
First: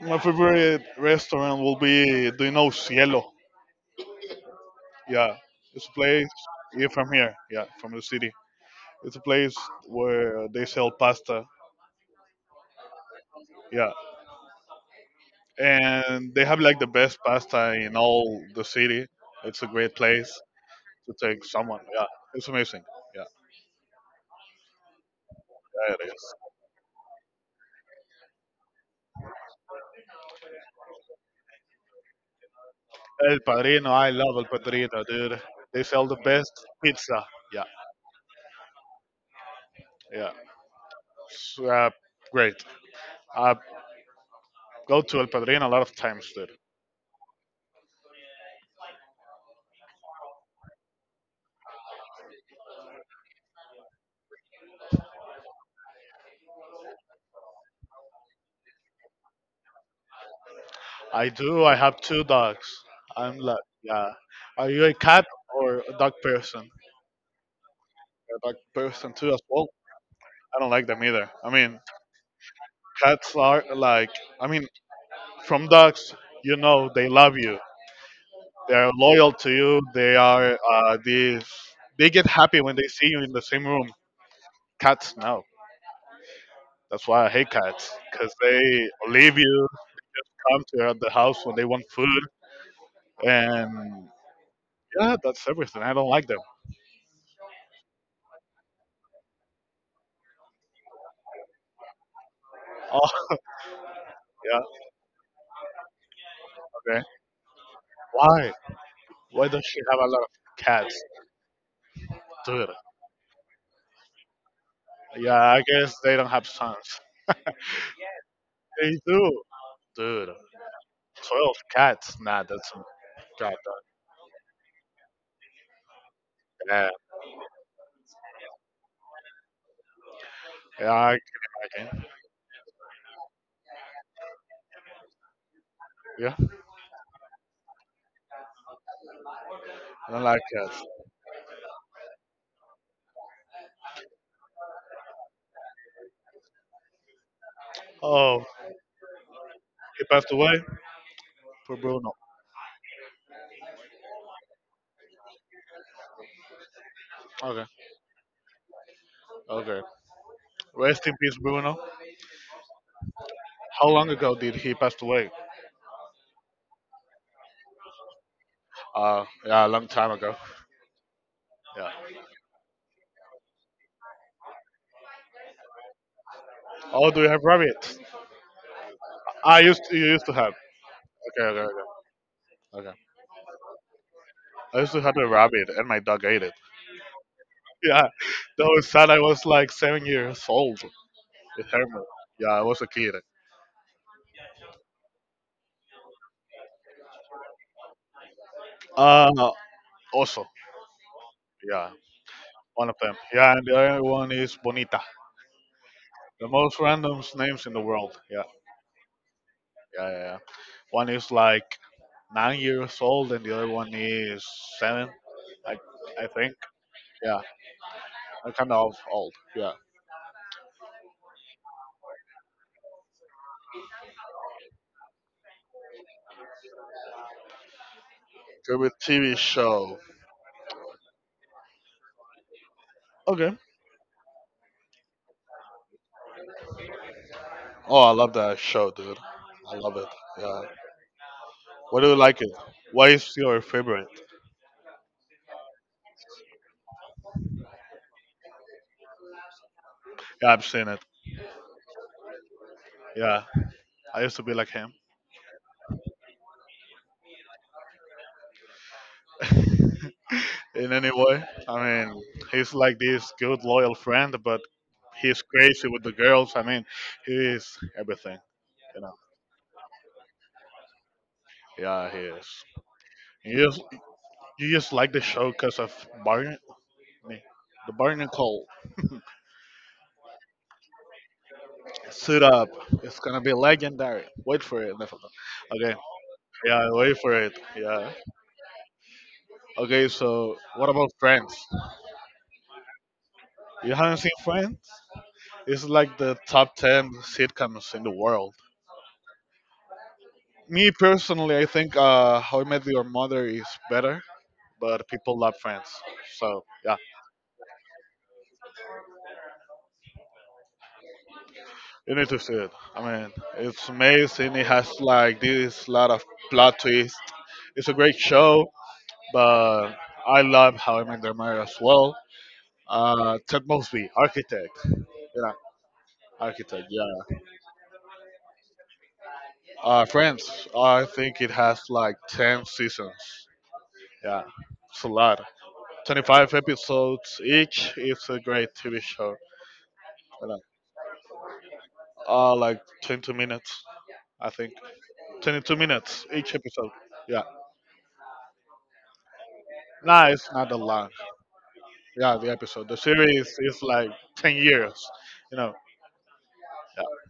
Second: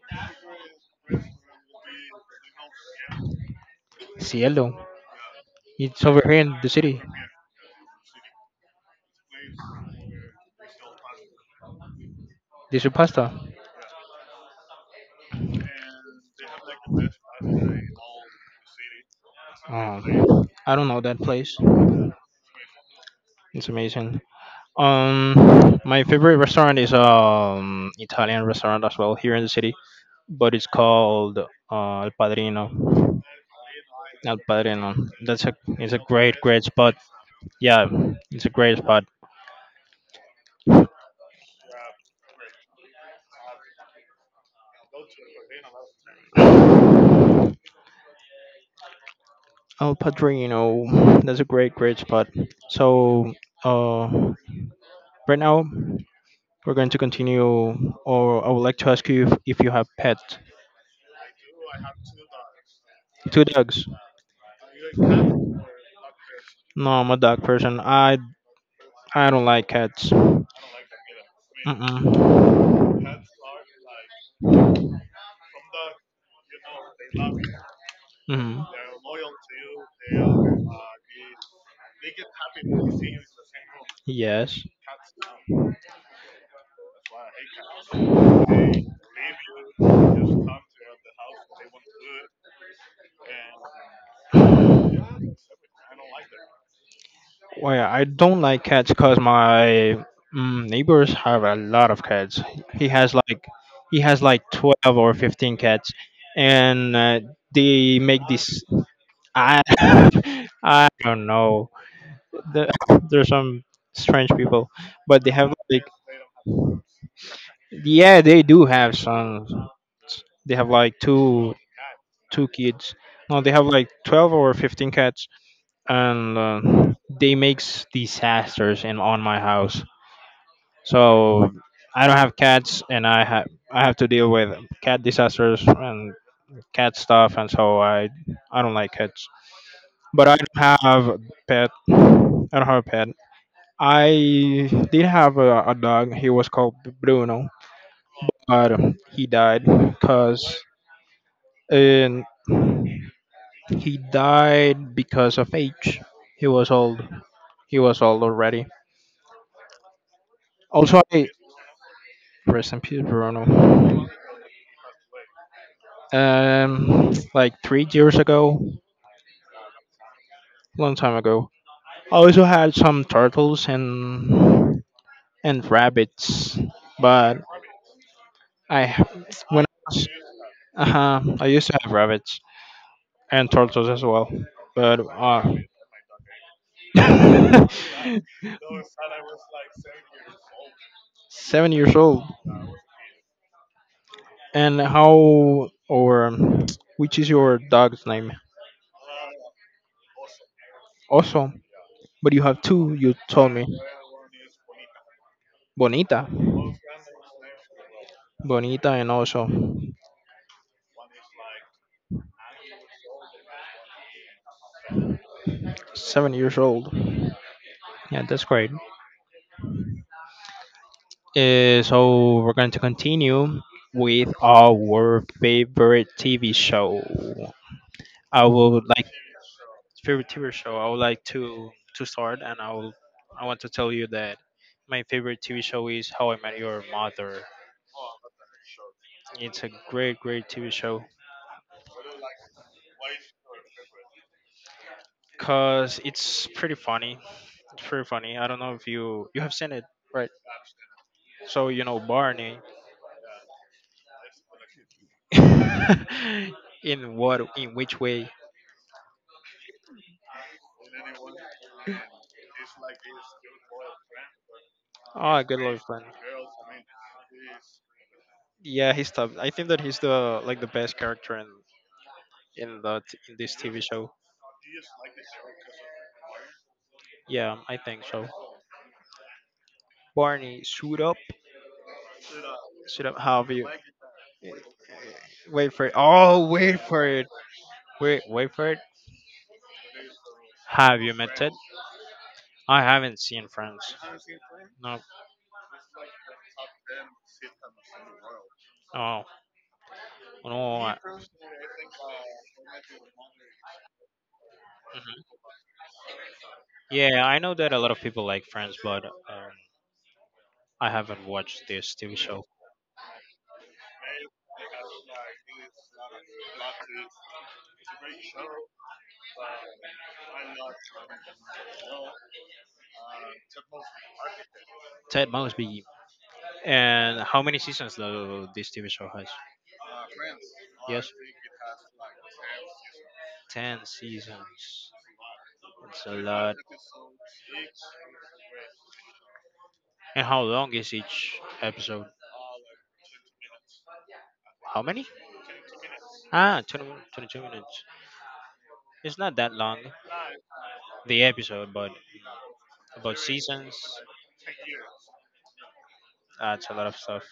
Speaker 2: my favorite restaurant will be. Do you know Cielo?
Speaker 1: Cielo.
Speaker 2: Yeah, it's a
Speaker 1: It's over
Speaker 2: place.
Speaker 1: here in the
Speaker 2: Yeah,
Speaker 1: city.
Speaker 2: from here. Yeah, from the city. It's a place where they sell pasta.
Speaker 1: They do pasta.
Speaker 2: Yeah, and they have like the best pasta in all the city. It's a great place
Speaker 1: Um, I don't know
Speaker 2: to
Speaker 1: that
Speaker 2: take
Speaker 1: place.
Speaker 2: someone. Yeah, it's amazing. Yeah,
Speaker 1: It's amazing. Um,
Speaker 2: yeah
Speaker 1: my
Speaker 2: it is.
Speaker 1: favorite restaurant is um Italian restaurant as well here in the city, but it's called uh, El Padrino.
Speaker 2: El Padrino, I
Speaker 1: El
Speaker 2: love El
Speaker 1: Padrino.
Speaker 2: Padrino, dude.
Speaker 1: That's a
Speaker 2: They
Speaker 1: it's a
Speaker 2: sell the
Speaker 1: great, great
Speaker 2: best
Speaker 1: spot.
Speaker 2: pizza. Yeah,
Speaker 1: Yeah, it's a great spot.
Speaker 2: yeah. S- Uh, Great. I go to El Padrino a lot of times, dude.
Speaker 1: Oh, Padrino, that's a great, great spot. So, uh, right now we're going to continue, or I would like to ask you if, if you have pets.
Speaker 2: I do. I have two dogs. I'm
Speaker 1: Two
Speaker 2: like,
Speaker 1: dogs.
Speaker 2: yeah. Are you a cat or a dog person?
Speaker 1: No, I'm a dog person. I
Speaker 2: A dog person
Speaker 1: I
Speaker 2: too, as
Speaker 1: don't
Speaker 2: well.
Speaker 1: like cats.
Speaker 2: I don't like them either. I mean,
Speaker 1: Mm-mm.
Speaker 2: cats are like, I mean, from dogs, you know, they love you.
Speaker 1: Mm-mm.
Speaker 2: They are loyal to you. They are uh, these. They get happy when they see you in the same room.
Speaker 1: Yes.
Speaker 2: Cats, no. That's why I hate cats because they leave you, come to the house when they want food, and yeah, that's everything. I don't like them.
Speaker 1: Well, yeah, I don't like cats because my mm, neighbors have a lot of cats. He has
Speaker 2: Oh,
Speaker 1: like he has like
Speaker 2: yeah,
Speaker 1: twelve or fifteen cats, and
Speaker 2: okay.
Speaker 1: uh, they make
Speaker 2: Why?
Speaker 1: this.
Speaker 2: Why
Speaker 1: I
Speaker 2: does she have a lot of
Speaker 1: I
Speaker 2: cats,
Speaker 1: don't know.
Speaker 2: dude?
Speaker 1: The, there's some strange people, but they
Speaker 2: Yeah,
Speaker 1: have
Speaker 2: I
Speaker 1: like
Speaker 2: guess they don't have sons.
Speaker 1: yeah, they do have
Speaker 2: They do,
Speaker 1: some.
Speaker 2: dude.
Speaker 1: They have like two
Speaker 2: Twelve cats? Nah,
Speaker 1: two
Speaker 2: that's god
Speaker 1: kids. No, they
Speaker 2: damn.
Speaker 1: have like twelve or fifteen cats, and uh,
Speaker 2: Yeah,
Speaker 1: they makes disasters in on my house.
Speaker 2: yeah, I
Speaker 1: So
Speaker 2: can imagine.
Speaker 1: I don't have cats, and I have I have to deal with cat disasters and
Speaker 2: Yeah,
Speaker 1: cat stuff, and so I I don't like cats.
Speaker 2: I don't
Speaker 1: But I
Speaker 2: like
Speaker 1: don't
Speaker 2: cats.
Speaker 1: have a pet. I don't have a pet. I did have a, a dog. He was called Bruno,
Speaker 2: Oh,
Speaker 1: but he died
Speaker 2: he passed
Speaker 1: because
Speaker 2: away for Bruno.
Speaker 1: and he died because of age. He was old.
Speaker 2: Okay,
Speaker 1: He was old already.
Speaker 2: okay.
Speaker 1: Also,
Speaker 2: Rest in
Speaker 1: I
Speaker 2: peace, Bruno.
Speaker 1: rest in peace,
Speaker 2: How
Speaker 1: Bruno.
Speaker 2: long ago did he pass away?
Speaker 1: Um, like three years ago,
Speaker 2: Uh, yeah, a long time ago.
Speaker 1: long time ago.
Speaker 2: Yeah.
Speaker 1: I also had some turtles and and rabbits,
Speaker 2: Oh, do you have
Speaker 1: but
Speaker 2: rabbit?
Speaker 1: I
Speaker 2: Ah, I
Speaker 1: when I
Speaker 2: used to,
Speaker 1: was,
Speaker 2: you used to have.
Speaker 1: uh, I
Speaker 2: Okay, okay,
Speaker 1: used to
Speaker 2: okay.
Speaker 1: have rabbits
Speaker 2: Okay.
Speaker 1: and turtles as well,
Speaker 2: I used
Speaker 1: but
Speaker 2: to have a
Speaker 1: uh,
Speaker 2: rabbit, and my dog ate it. Yeah, that was sad. I was like seven years old. It
Speaker 1: seven
Speaker 2: hurt
Speaker 1: years
Speaker 2: me.
Speaker 1: old.
Speaker 2: Yeah, I was a kid.
Speaker 1: And how or um, which is your dog's name?
Speaker 2: Uh, Also,
Speaker 1: Also,
Speaker 2: yeah,
Speaker 1: but you have
Speaker 2: one
Speaker 1: two.
Speaker 2: of
Speaker 1: You
Speaker 2: them.
Speaker 1: told
Speaker 2: Yeah,
Speaker 1: me
Speaker 2: and the other one is Bonita.
Speaker 1: Bonita,
Speaker 2: The most random names in the world. Yeah,
Speaker 1: Bonita, and also
Speaker 2: yeah, yeah. Yeah. One is like nine years old, and the other one is seven. I, I
Speaker 1: seven
Speaker 2: think.
Speaker 1: years old.
Speaker 2: Yeah,
Speaker 1: Yeah, that's
Speaker 2: I'm
Speaker 1: great.
Speaker 2: kind of old. Yeah.
Speaker 1: Uh, so we're going to continue with our favorite T V show. I would
Speaker 2: Kirby
Speaker 1: like
Speaker 2: T V show.
Speaker 1: favorite T V show. I would like to to start, and I will. I
Speaker 2: Okay.
Speaker 1: want to tell you that my favorite T V show is How I Met Your Mother.
Speaker 2: Oh, I love that show, dude.
Speaker 1: It's a
Speaker 2: I love it.
Speaker 1: great, great
Speaker 2: Yeah.
Speaker 1: T V show
Speaker 2: Why do you like it? Why is your favorite?
Speaker 1: because it's pretty funny. It's pretty funny. I don't know if you you have seen it, right?
Speaker 2: Yeah, I've seen it.
Speaker 1: So you know Barney.
Speaker 2: Yeah. I used to be like him
Speaker 1: In what? In which way?
Speaker 2: in any way. I mean, he's like this good, loyal friend, but he's
Speaker 1: Oh, good lord,
Speaker 2: crazy with
Speaker 1: friend.
Speaker 2: the girls. I mean, he is everything,
Speaker 1: Yeah,
Speaker 2: you
Speaker 1: he's
Speaker 2: know.
Speaker 1: top. I think that he's the like the best character in
Speaker 2: Yeah, he is.
Speaker 1: in that in this
Speaker 2: You just,
Speaker 1: T V show.
Speaker 2: you just like the show because of Barney.
Speaker 1: Yeah, I
Speaker 2: The
Speaker 1: think
Speaker 2: Barney
Speaker 1: so.
Speaker 2: Cole
Speaker 1: Barney, suit up,
Speaker 2: Suit up.
Speaker 1: suit up.
Speaker 2: It's going to
Speaker 1: How
Speaker 2: be
Speaker 1: have you?
Speaker 2: legendary. Wait for it. Nephilim.
Speaker 1: Wait for it. Oh, wait
Speaker 2: Yeah,
Speaker 1: for
Speaker 2: wait
Speaker 1: it.
Speaker 2: for it. Yeah.
Speaker 1: Wait, wait for it.
Speaker 2: Okay, so what
Speaker 1: Have
Speaker 2: about
Speaker 1: you met Ted?
Speaker 2: Friends?
Speaker 1: I haven't seen Friends.
Speaker 2: You haven't seen Friends?
Speaker 1: No.
Speaker 2: It's like the top ten sitcoms in the world.
Speaker 1: Oh no.
Speaker 2: Me
Speaker 1: I-
Speaker 2: personally, I think uh, How I Met Your Mother is better, but
Speaker 1: mhm.
Speaker 2: people love Friends. So, yeah,
Speaker 1: Yeah, I know that a lot of people like Friends, but um, I haven't watched this
Speaker 2: you
Speaker 1: T V
Speaker 2: need to
Speaker 1: show.
Speaker 2: see it. I mean, it's amazing. It has like this lot of plot twists. It's a great show, but I love How I Met Your Mother as well. Uh, Ted Mosby, Architect.
Speaker 1: Ted
Speaker 2: Yeah,
Speaker 1: Mosby.
Speaker 2: Architect,
Speaker 1: And
Speaker 2: yeah.
Speaker 1: how many seasons though this T V show has?
Speaker 2: Uh, Friends, I
Speaker 1: Yes,
Speaker 2: think it has like ten seasons.
Speaker 1: ten
Speaker 2: Yeah,
Speaker 1: seasons.
Speaker 2: it's a lot.
Speaker 1: It's a
Speaker 2: twenty-five
Speaker 1: lot.
Speaker 2: episodes each. It's a great T V show.
Speaker 1: And how
Speaker 2: You know,
Speaker 1: long is each episode?
Speaker 2: uh, like twenty minutes, I think.
Speaker 1: How many?
Speaker 2: twenty-two minutes each
Speaker 1: Ah, twenty,
Speaker 2: episode.
Speaker 1: twenty-two
Speaker 2: Yeah.
Speaker 1: minutes. It's not that long,
Speaker 2: Nah, it's not a lot.
Speaker 1: the episode, but
Speaker 2: Yeah, the episode. The
Speaker 1: about
Speaker 2: series
Speaker 1: seasons,
Speaker 2: is like ten years, you know.
Speaker 1: that's a lot of stuff.
Speaker 2: Yeah.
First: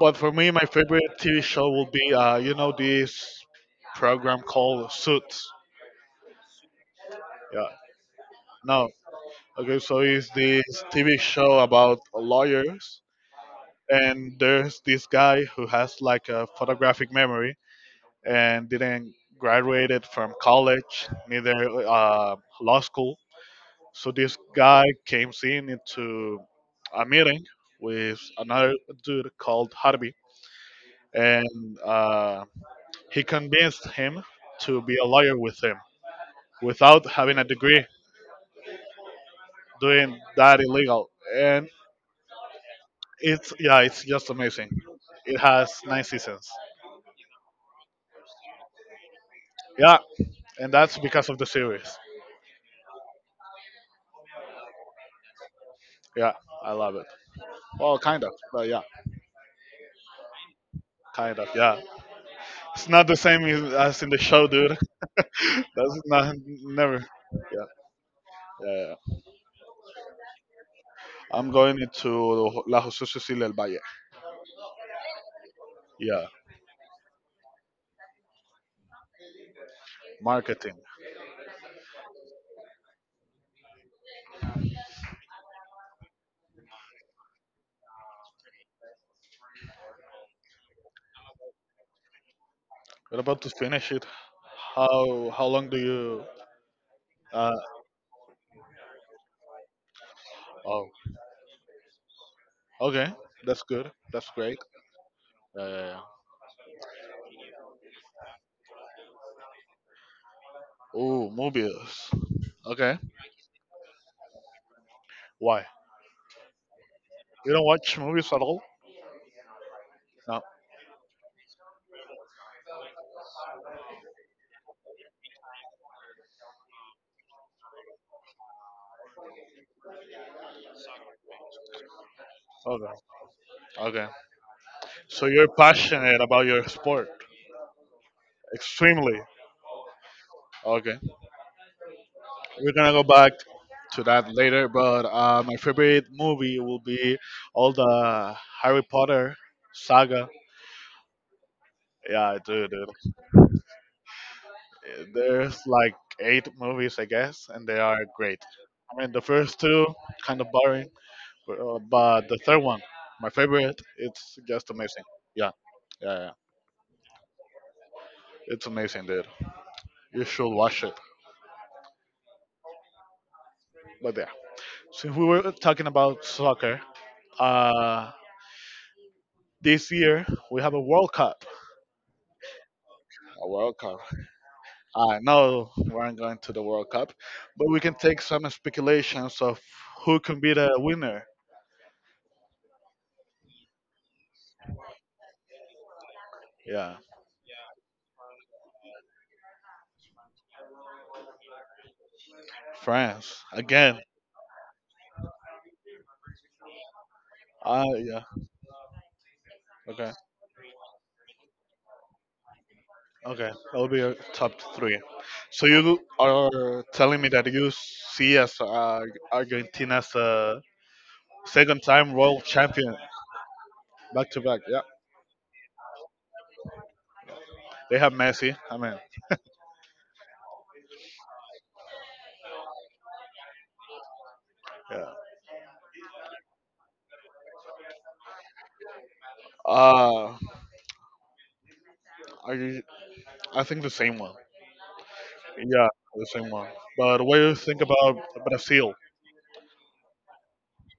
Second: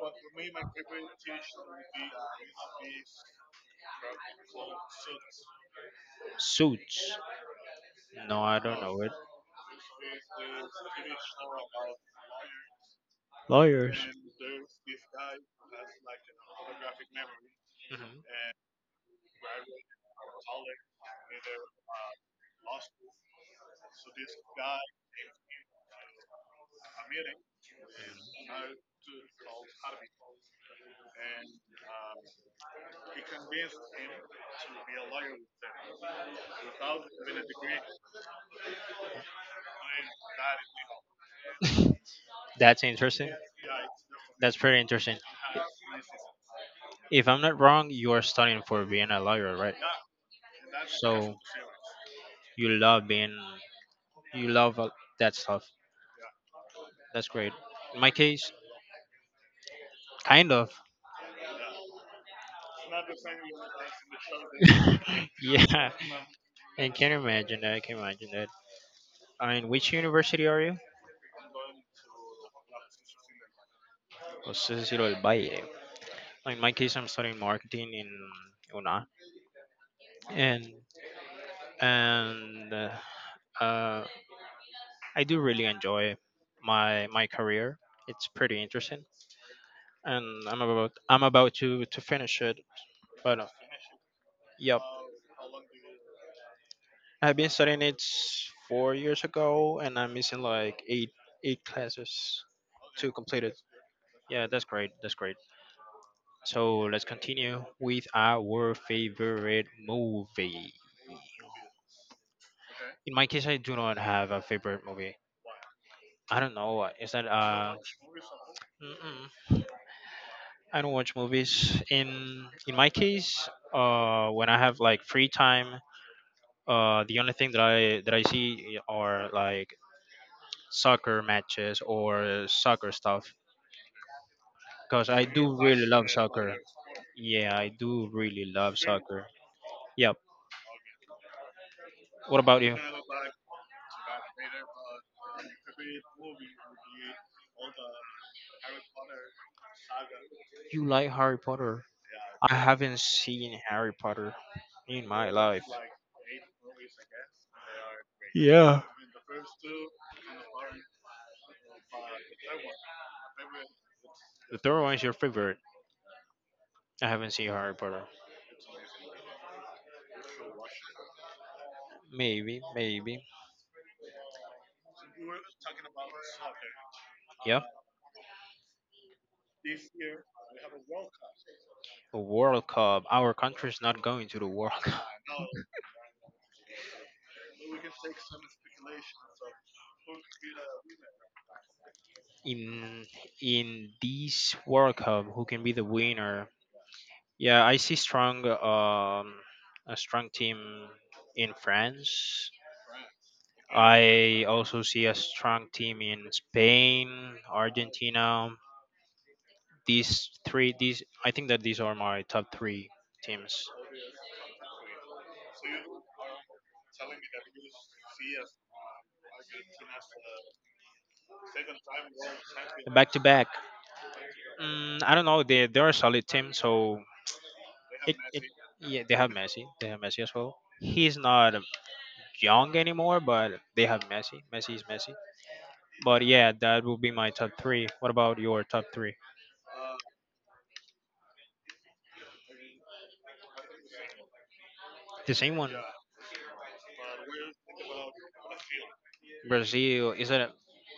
Speaker 2: But for me, my favorite T V show will be, uh, you know, this program called Suits.
Speaker 1: Suits.
Speaker 2: Yeah.
Speaker 1: No, I don't
Speaker 2: No,
Speaker 1: know it.
Speaker 2: okay, so it's this T V show about lawyers,
Speaker 1: Lawyers.
Speaker 2: and there's this guy who has like a photographic memory
Speaker 1: Mhm.
Speaker 2: and didn't graduated from college, neither uh, law school. So this guy came in into a meeting with another dude called Harvey, and uh, he convinced him to be a lawyer with him without having a degree, doing that illegal. And
Speaker 1: That's interesting.
Speaker 2: it's, yeah, it's just
Speaker 1: That's
Speaker 2: amazing.
Speaker 1: pretty interesting.
Speaker 2: It has nine seasons.
Speaker 1: If I'm not wrong, you are studying for being a lawyer, right?
Speaker 2: Yeah, and that's because of
Speaker 1: So
Speaker 2: the series.
Speaker 1: you love being, you love uh, that stuff.
Speaker 2: Yeah, I love it.
Speaker 1: That's great.
Speaker 2: Well,
Speaker 1: In my
Speaker 2: kind of,
Speaker 1: case,
Speaker 2: but yeah,
Speaker 1: kind of.
Speaker 2: kind of, yeah. It's not the same as as in the show, dude.
Speaker 1: Yeah,
Speaker 2: That's not
Speaker 1: and
Speaker 2: never.
Speaker 1: can you imagine
Speaker 2: Yeah,
Speaker 1: that? I can imagine that.
Speaker 2: yeah, yeah.
Speaker 1: I mean, which university are you?
Speaker 2: I'm going into La José Cecilia del Valle.
Speaker 1: Cicero del Valle.
Speaker 2: Yeah,
Speaker 1: In my case, I'm studying marketing in UNA, and
Speaker 2: marketing.
Speaker 1: and uh, I do really enjoy my my career. It's pretty interesting. And I'm about I'm about to to finish it.
Speaker 2: We're
Speaker 1: But
Speaker 2: about
Speaker 1: uh,
Speaker 2: to finish it.
Speaker 1: yep,
Speaker 2: How how long do you?
Speaker 1: I've been
Speaker 2: Uh
Speaker 1: studying it s- four years ago, and I'm missing like
Speaker 2: oh.
Speaker 1: eight eight classes
Speaker 2: Okay,
Speaker 1: to complete it.
Speaker 2: that's good. That's
Speaker 1: Yeah,
Speaker 2: great.
Speaker 1: that's great. That's great.
Speaker 2: Yeah, yeah, yeah.
Speaker 1: So let's continue with our favorite movie.
Speaker 2: Ooh, movies. Okay.
Speaker 1: In my case, I do not have a favorite movie.
Speaker 2: Why?
Speaker 1: I don't know. uh, Is that
Speaker 2: You don't
Speaker 1: uh?
Speaker 2: watch movies at all?
Speaker 1: Mm-mm.
Speaker 2: No.
Speaker 1: I don't watch movies. In in my case, uh, when I have like free time, uh, the only thing that I that I see are like soccer matches or
Speaker 2: Okay.
Speaker 1: soccer stuff
Speaker 2: Okay.
Speaker 1: because
Speaker 2: So
Speaker 1: I
Speaker 2: you're
Speaker 1: do really love
Speaker 2: passionate about
Speaker 1: soccer.
Speaker 2: your sport.
Speaker 1: Yeah, I do really love
Speaker 2: Extremely.
Speaker 1: soccer. Yep.
Speaker 2: Okay.
Speaker 1: What about
Speaker 2: We're
Speaker 1: you?
Speaker 2: gonna go back to that later, but uh, my favorite movie will be all the Harry Potter saga.
Speaker 1: You like Harry Potter?
Speaker 2: Yeah,
Speaker 1: I
Speaker 2: dude,
Speaker 1: haven't seen Harry Potter in
Speaker 2: dude.
Speaker 1: my
Speaker 2: There's
Speaker 1: life.
Speaker 2: like eight movies, I guess, and they are great.
Speaker 1: Yeah.
Speaker 2: I mean, the first two kind of boring, but, uh, but the third one, my favorite, it's
Speaker 1: The
Speaker 2: just
Speaker 1: third one
Speaker 2: amazing.
Speaker 1: is your
Speaker 2: Yeah,
Speaker 1: favorite.
Speaker 2: yeah, yeah.
Speaker 1: I haven't seen Harry Potter.
Speaker 2: It's amazing, dude. You should watch it.
Speaker 1: Maybe, maybe.
Speaker 2: But yeah, since we were talking about soccer,
Speaker 1: Yep.
Speaker 2: uh, this year we have a World Cup.
Speaker 1: A World Cup. Our
Speaker 2: A World
Speaker 1: country's
Speaker 2: Cup.
Speaker 1: not going.
Speaker 2: I know we aren't going to the World Cup, but we can take some speculations of who can be the winner. Yeah,
Speaker 1: Yeah, I see strong um a strong team in France.
Speaker 2: France again.
Speaker 1: I also see a strong team in Spain,
Speaker 2: Uh, yeah.
Speaker 1: Argentina.
Speaker 2: Okay.
Speaker 1: These three, these I think that these are my top three
Speaker 2: Okay.
Speaker 1: teams.
Speaker 2: That'll be your top three. So you are telling me that you see as uh, Argentina as a second time world champion
Speaker 1: Back to back.
Speaker 2: back to back. Yeah.
Speaker 1: Mm, I don't know. They they're a solid team. So
Speaker 2: They have
Speaker 1: it,
Speaker 2: Messi. I mean,
Speaker 1: yeah, they have Messi. They have Messi as well. He's not young anymore, but they have Messi. Messi is
Speaker 2: yeah.
Speaker 1: Messi. But yeah, that will be my top three. What about your top three?
Speaker 2: Uh, I I think the same one.
Speaker 1: The same one.
Speaker 2: Yeah, the same one. But what do you think about Brazil?
Speaker 1: Brazil is that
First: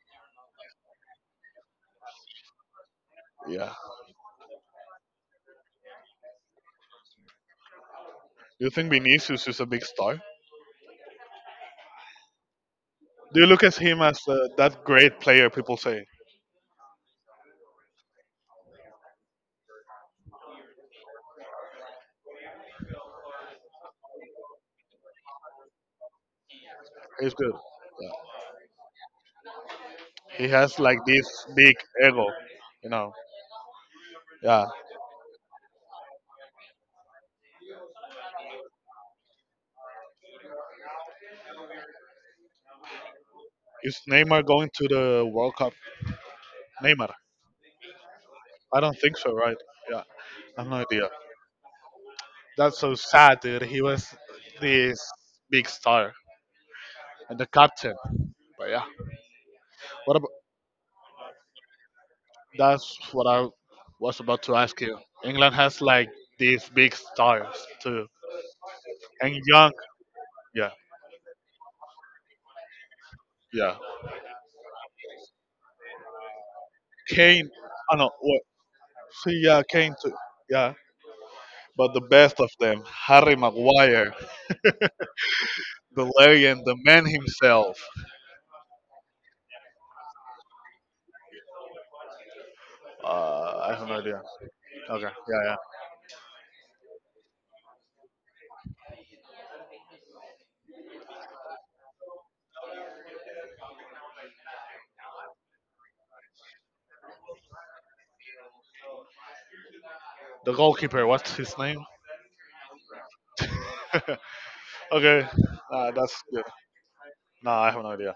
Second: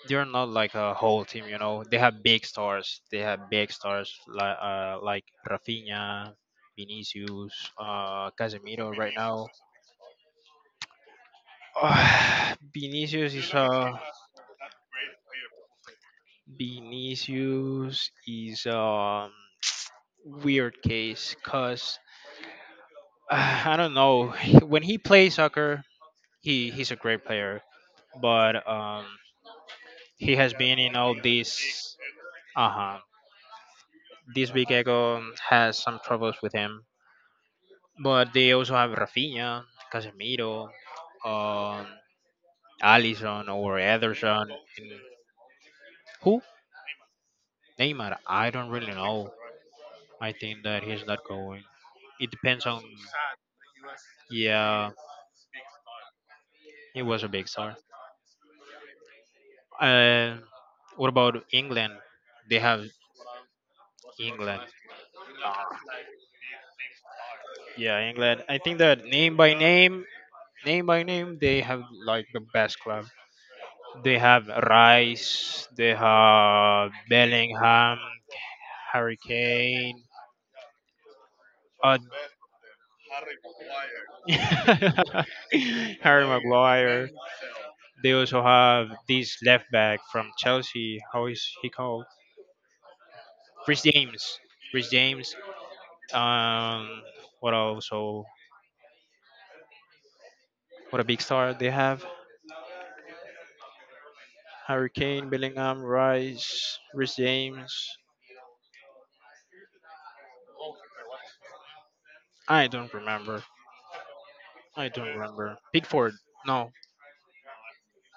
Speaker 1: they're not like a whole team, you know. They have big stars. They have big
Speaker 2: Yeah.
Speaker 1: stars like uh, like Rafinha, Vinicius, uh,
Speaker 2: Do you think
Speaker 1: Casemiro right
Speaker 2: Vinicius
Speaker 1: now.
Speaker 2: is a big star?
Speaker 1: Uh, Vinicius
Speaker 2: Do you
Speaker 1: is
Speaker 2: look at
Speaker 1: uh
Speaker 2: him as uh, that great player people say?
Speaker 1: Vinicius is um weird case because uh, I don't know, when he plays soccer he he's a great
Speaker 2: He's good.
Speaker 1: player,
Speaker 2: Yeah.
Speaker 1: but um he
Speaker 2: He
Speaker 1: has been
Speaker 2: has
Speaker 1: in
Speaker 2: like
Speaker 1: all
Speaker 2: this big
Speaker 1: these.
Speaker 2: ego, you
Speaker 1: Uh-huh.
Speaker 2: know.
Speaker 1: This
Speaker 2: Yeah.
Speaker 1: big ego has some troubles with him. But they also have Rafinha, Casemiro, um, Alisson or
Speaker 2: Is Neymar
Speaker 1: Ederson.
Speaker 2: going to the World Cup?
Speaker 1: Who?
Speaker 2: Neymar?
Speaker 1: Neymar. I don't
Speaker 2: I
Speaker 1: really
Speaker 2: don't think
Speaker 1: know.
Speaker 2: so, right? Yeah.
Speaker 1: I
Speaker 2: I
Speaker 1: think
Speaker 2: have no
Speaker 1: that he's
Speaker 2: idea.
Speaker 1: not going. It depends
Speaker 2: That's
Speaker 1: on.
Speaker 2: so sad, dude. He was
Speaker 1: Yeah,
Speaker 2: this big star
Speaker 1: he was a
Speaker 2: and the
Speaker 1: big star.
Speaker 2: captain. But yeah. What
Speaker 1: Uh, what about England? They have
Speaker 2: That's what I was about to
Speaker 1: England.
Speaker 2: ask you. England has like these big stars
Speaker 1: Yeah,
Speaker 2: too,
Speaker 1: England. I think that name
Speaker 2: and
Speaker 1: by
Speaker 2: young.
Speaker 1: name,
Speaker 2: Yeah,
Speaker 1: name by name, they have like the best club.
Speaker 2: yeah.
Speaker 1: They have Rice, they have
Speaker 2: Kane. I
Speaker 1: Bellingham,
Speaker 2: know. What?
Speaker 1: Harry
Speaker 2: See, yeah, Kane
Speaker 1: Kane,
Speaker 2: too. Yeah, but
Speaker 1: uh,
Speaker 2: the best of them, Harry Maguire, the
Speaker 1: Harry
Speaker 2: legend, the man
Speaker 1: Maguire.
Speaker 2: himself.
Speaker 1: They also have this left back from Chelsea. How is he called?
Speaker 2: Uh, I
Speaker 1: Rich
Speaker 2: have no idea.
Speaker 1: James. Rich
Speaker 2: Okay,
Speaker 1: James.
Speaker 2: yeah, yeah.
Speaker 1: Um, what also? What a big star they have. Harry Kane, Bellingham, Rice, Rich James.
Speaker 2: The goalkeeper. What's his name?
Speaker 1: I don't remember. I don't
Speaker 2: Okay,
Speaker 1: remember.
Speaker 2: uh,
Speaker 1: Pickford.
Speaker 2: that's good.
Speaker 1: No,
Speaker 2: No, I have no idea.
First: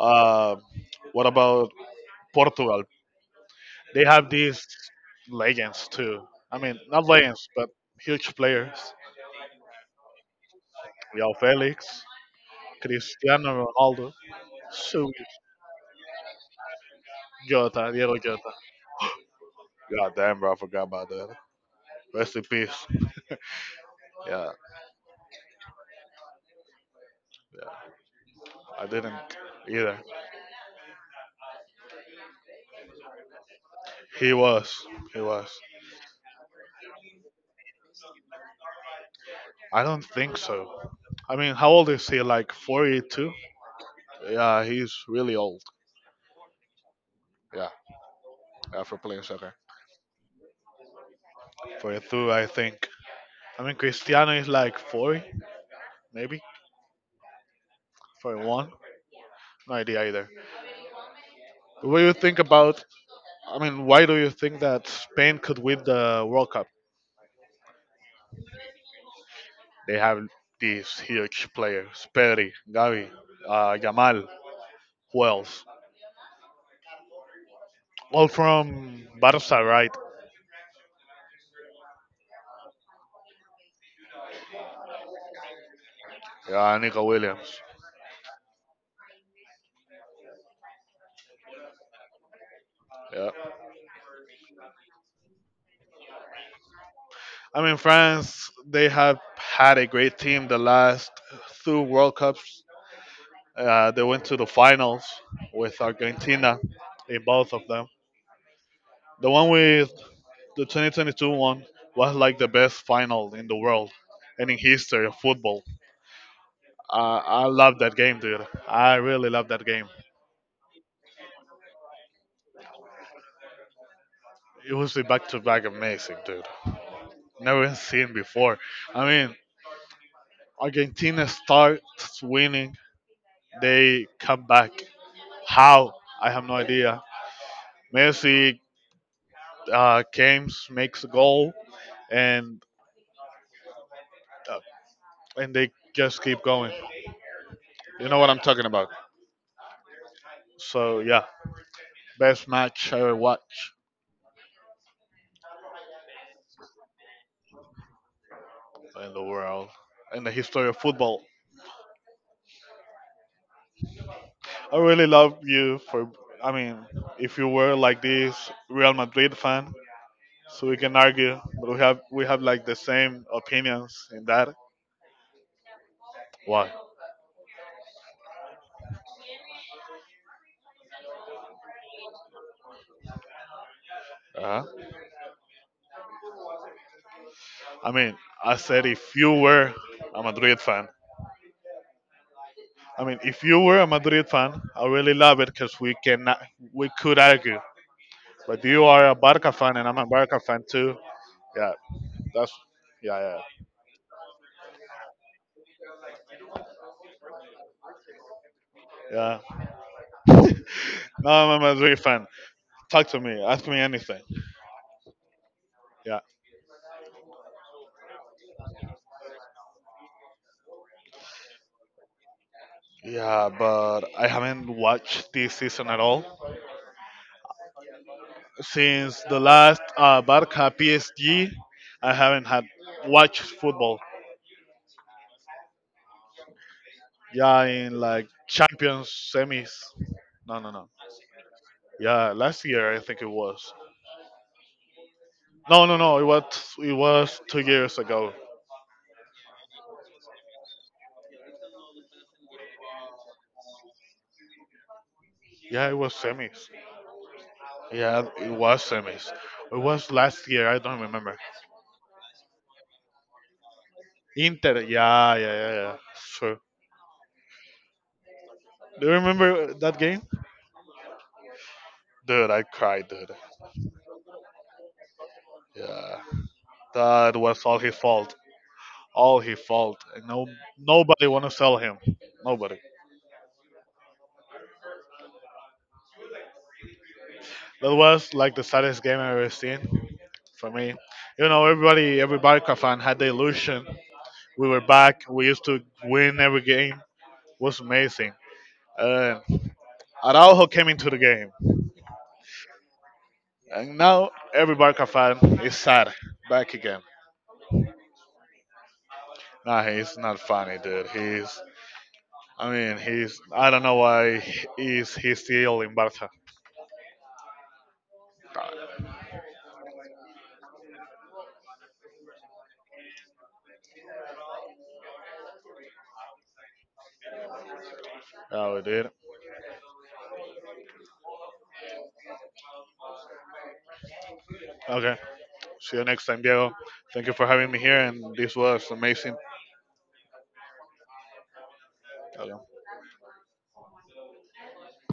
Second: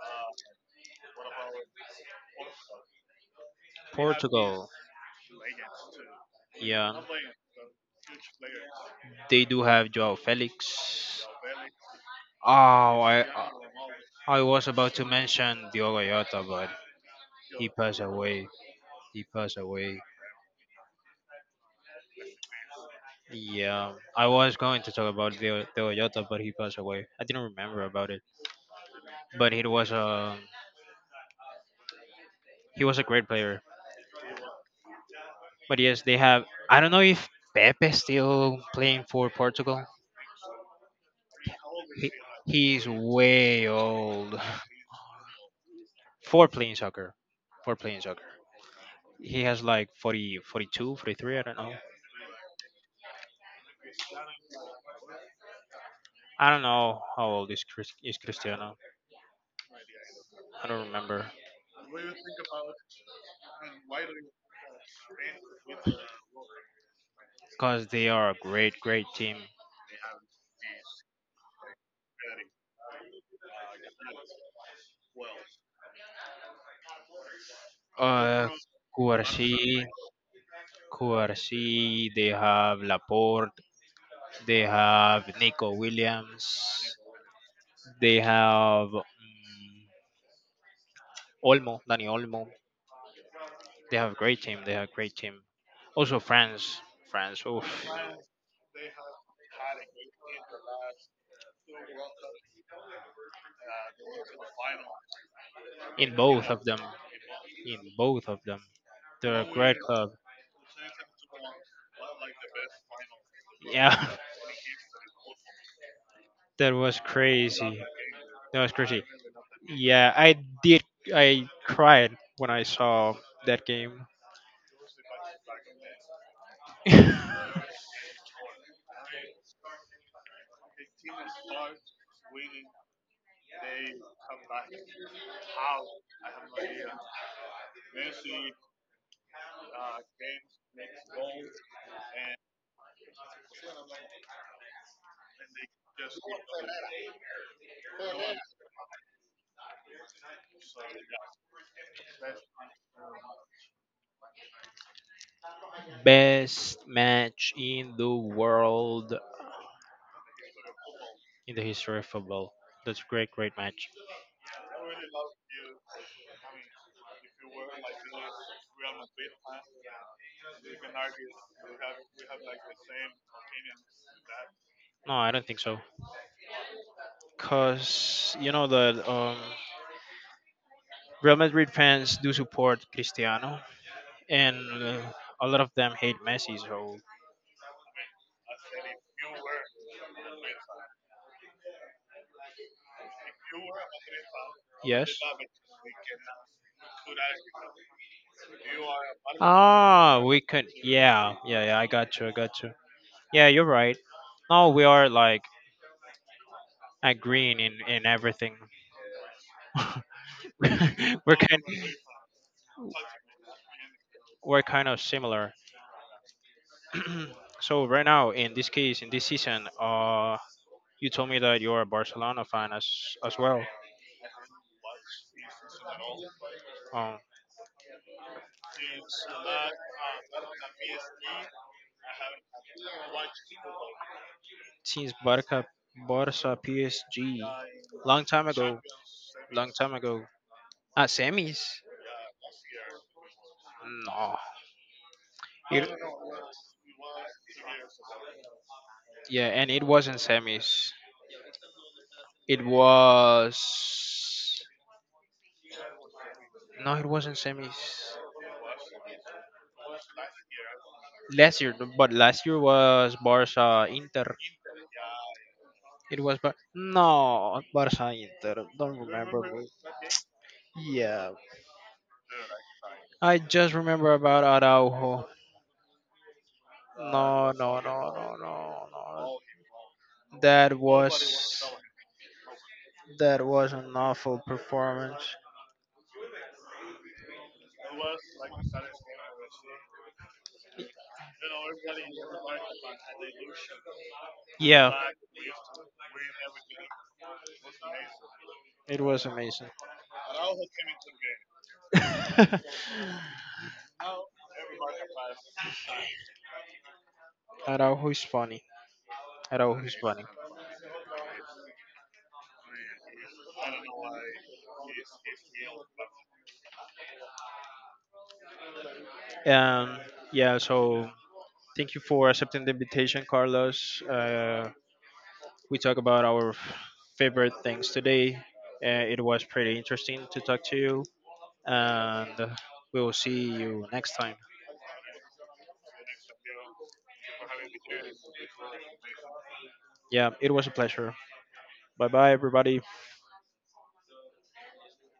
Speaker 2: Um, what about Portugal? They have
Speaker 1: Portugal.
Speaker 2: these legends too. I mean,
Speaker 1: Yeah.
Speaker 2: not legends, but huge players.
Speaker 1: They do have Joao Felix.
Speaker 2: Joao Felix,
Speaker 1: Oh, I
Speaker 2: Cristiano Ronaldo,
Speaker 1: I was about to
Speaker 2: Su
Speaker 1: mention Diogo Jota, but he
Speaker 2: Jota,
Speaker 1: passed
Speaker 2: Diego
Speaker 1: away.
Speaker 2: Jota.
Speaker 1: He passed away.
Speaker 2: God damn, bro, I forgot about that. Rest in peace.
Speaker 1: Yeah, I
Speaker 2: Yeah,
Speaker 1: was going to talk about Dio- Diogo Jota, but he passed away. I didn't remember
Speaker 2: yeah.
Speaker 1: about it,
Speaker 2: I didn't
Speaker 1: but he was
Speaker 2: either.
Speaker 1: a he was a great player.
Speaker 2: He was. He was.
Speaker 1: But yes, they have. I don't know if Pepe still playing for
Speaker 2: I
Speaker 1: Portugal.
Speaker 2: don't think so. I mean, how old is
Speaker 1: He,
Speaker 2: he? Like
Speaker 1: he's
Speaker 2: forty-two?
Speaker 1: way old
Speaker 2: Yeah, he's really old.
Speaker 1: for playing soccer.
Speaker 2: Yeah,
Speaker 1: For playing soccer,
Speaker 2: yeah for playing
Speaker 1: he
Speaker 2: soccer.
Speaker 1: has like forty, forty-two, forty-three, I don't know.
Speaker 2: forty-two, I think. I mean, Cristiano is like forty, maybe?
Speaker 1: I don't know how old is Chris, is
Speaker 2: forty-one?
Speaker 1: Cristiano.
Speaker 2: No idea either.
Speaker 1: I don't remember
Speaker 2: What do you think about? I mean, why do you think that Spain could win the World Cup?
Speaker 1: because they are a great, great team.
Speaker 2: They have these huge players: Pedri, Gavi, uh, Yamal, who else? All
Speaker 1: Uh,
Speaker 2: from
Speaker 1: Q R C,
Speaker 2: Barca, right?
Speaker 1: Q R C. They have Laporte. They have Nico Williams.
Speaker 2: Yeah, Nico Williams.
Speaker 1: They have mm Olmo, Dani Olmo.
Speaker 2: Yeah.
Speaker 1: They have a great team. They have a great team. Also France, France.
Speaker 2: I mean,
Speaker 1: Oof.
Speaker 2: France. They have had a great team the last two World Cups. Uh, they went to the finals with
Speaker 1: In both
Speaker 2: Argentina
Speaker 1: of them,
Speaker 2: in both of them.
Speaker 1: in both of them,
Speaker 2: The
Speaker 1: they're a
Speaker 2: one
Speaker 1: great
Speaker 2: with
Speaker 1: club.
Speaker 2: The twenty twenty-two one was like the best final in the world
Speaker 1: Yeah,
Speaker 2: and in history of football.
Speaker 1: that was
Speaker 2: I, I love
Speaker 1: crazy.
Speaker 2: that game, dude.
Speaker 1: That was
Speaker 2: I
Speaker 1: crazy.
Speaker 2: really love that game.
Speaker 1: Yeah, I did. I cried when I saw that game.
Speaker 2: It was a back to back amazing, dude. Never seen before. I mean, Argentina starts winning, they come back. How? I have no idea. Messi uh, came, makes a goal, and uh, and they just keep going. You know what I'm talking about. So yeah, best match I ever watched.
Speaker 1: Best match in the
Speaker 2: In
Speaker 1: world,
Speaker 2: the world, in the history of football.
Speaker 1: in the history of football. That's a great, great match.
Speaker 2: I really love you for. I mean, if you were like this Real Madrid fan, so we can argue, but we have we have like the same opinions in that.
Speaker 1: No, I don't think so.
Speaker 2: Why?
Speaker 1: Cause you know the um, Real Madrid fans do support Cristiano, and
Speaker 2: Uh-huh.
Speaker 1: uh, a lot of them hate Messi. So
Speaker 2: I mean, I said if you were a Madrid fan. I mean, if you were a Madrid fan, I really
Speaker 1: yes.
Speaker 2: love it because we cannot we could argue. But you are a Barca fan and I'm a
Speaker 1: Ah,
Speaker 2: Barca
Speaker 1: we
Speaker 2: fan
Speaker 1: could.
Speaker 2: too.
Speaker 1: Yeah, yeah,
Speaker 2: Yeah,
Speaker 1: yeah. I got you. I
Speaker 2: that's
Speaker 1: got you.
Speaker 2: yeah yeah
Speaker 1: Yeah, you're right. Now we are like agreeing in in everything.
Speaker 2: yeah. No,
Speaker 1: we're
Speaker 2: I'm a
Speaker 1: kind
Speaker 2: Madrid fan. Talk to me. Ask me anything.
Speaker 1: we're kind of similar.
Speaker 2: Yeah.
Speaker 1: So right now, in this case, in this season, uh, you told me that you're a Barcelona fan as as
Speaker 2: Yeah,
Speaker 1: well.
Speaker 2: but I haven't watched this season at all.
Speaker 1: Um,
Speaker 2: Since the last uh, Barca P S G, I haven't had watched football.
Speaker 1: since Barca, Barca, P S G,
Speaker 2: Yeah, in
Speaker 1: long
Speaker 2: like
Speaker 1: time ago,
Speaker 2: Champions
Speaker 1: long
Speaker 2: semis.
Speaker 1: time ago.
Speaker 2: No, no, no.
Speaker 1: Ah, semis.
Speaker 2: Yeah, last year I think it was.
Speaker 1: No.
Speaker 2: No,
Speaker 1: It,
Speaker 2: no, no. It was it was two years ago.
Speaker 1: yeah, and it wasn't semis. It was
Speaker 2: Yeah, it was semis.
Speaker 1: No, it wasn't semis
Speaker 2: Yeah, it was semis. It was last year. I don't remember.
Speaker 1: last year, but last year was Barca Inter.
Speaker 2: Inter. Yeah, yeah, yeah, yeah.
Speaker 1: It was Bar-
Speaker 2: Sure.
Speaker 1: no Barca Inter. Don't
Speaker 2: Do you
Speaker 1: remember. but-
Speaker 2: remember that game?
Speaker 1: Yeah,
Speaker 2: Dude, I cried, dude.
Speaker 1: I just remember about Araujo.
Speaker 2: Yeah, that
Speaker 1: No,
Speaker 2: was all
Speaker 1: no,
Speaker 2: his
Speaker 1: no,
Speaker 2: fault.
Speaker 1: no, no, no.
Speaker 2: All his fault. And no,
Speaker 1: That
Speaker 2: nobody want to
Speaker 1: was
Speaker 2: sell him. Nobody.
Speaker 1: that was an awful performance.
Speaker 2: That was like the saddest game I've ever seen for me. You know, everybody, every Barca fan had the illusion we were
Speaker 1: Yeah,
Speaker 2: back. We used to win every game. It was amazing.
Speaker 1: it was
Speaker 2: And
Speaker 1: amazing.
Speaker 2: Araujo came into the game, and now every Barca fan is sad. Back again.
Speaker 1: Araujo is funny.
Speaker 2: Nah,
Speaker 1: Araujo is
Speaker 2: he's
Speaker 1: funny.
Speaker 2: not funny, dude. He's. I mean, he's. I don't know why he's. He's still in Barca.
Speaker 1: Um, yeah, so thank you for accepting the invitation, Carlos. Uh, we talk about our f- favorite things today.
Speaker 2: Oh, we
Speaker 1: Uh,
Speaker 2: did.
Speaker 1: it was pretty interesting to talk to you, and we will see you next time.
Speaker 2: Okay. See you next time, Diego. Thank you for having me here, and this was amazing.
Speaker 1: Yeah, it was a pleasure. Bye bye, everybody.
Speaker 2: Okay.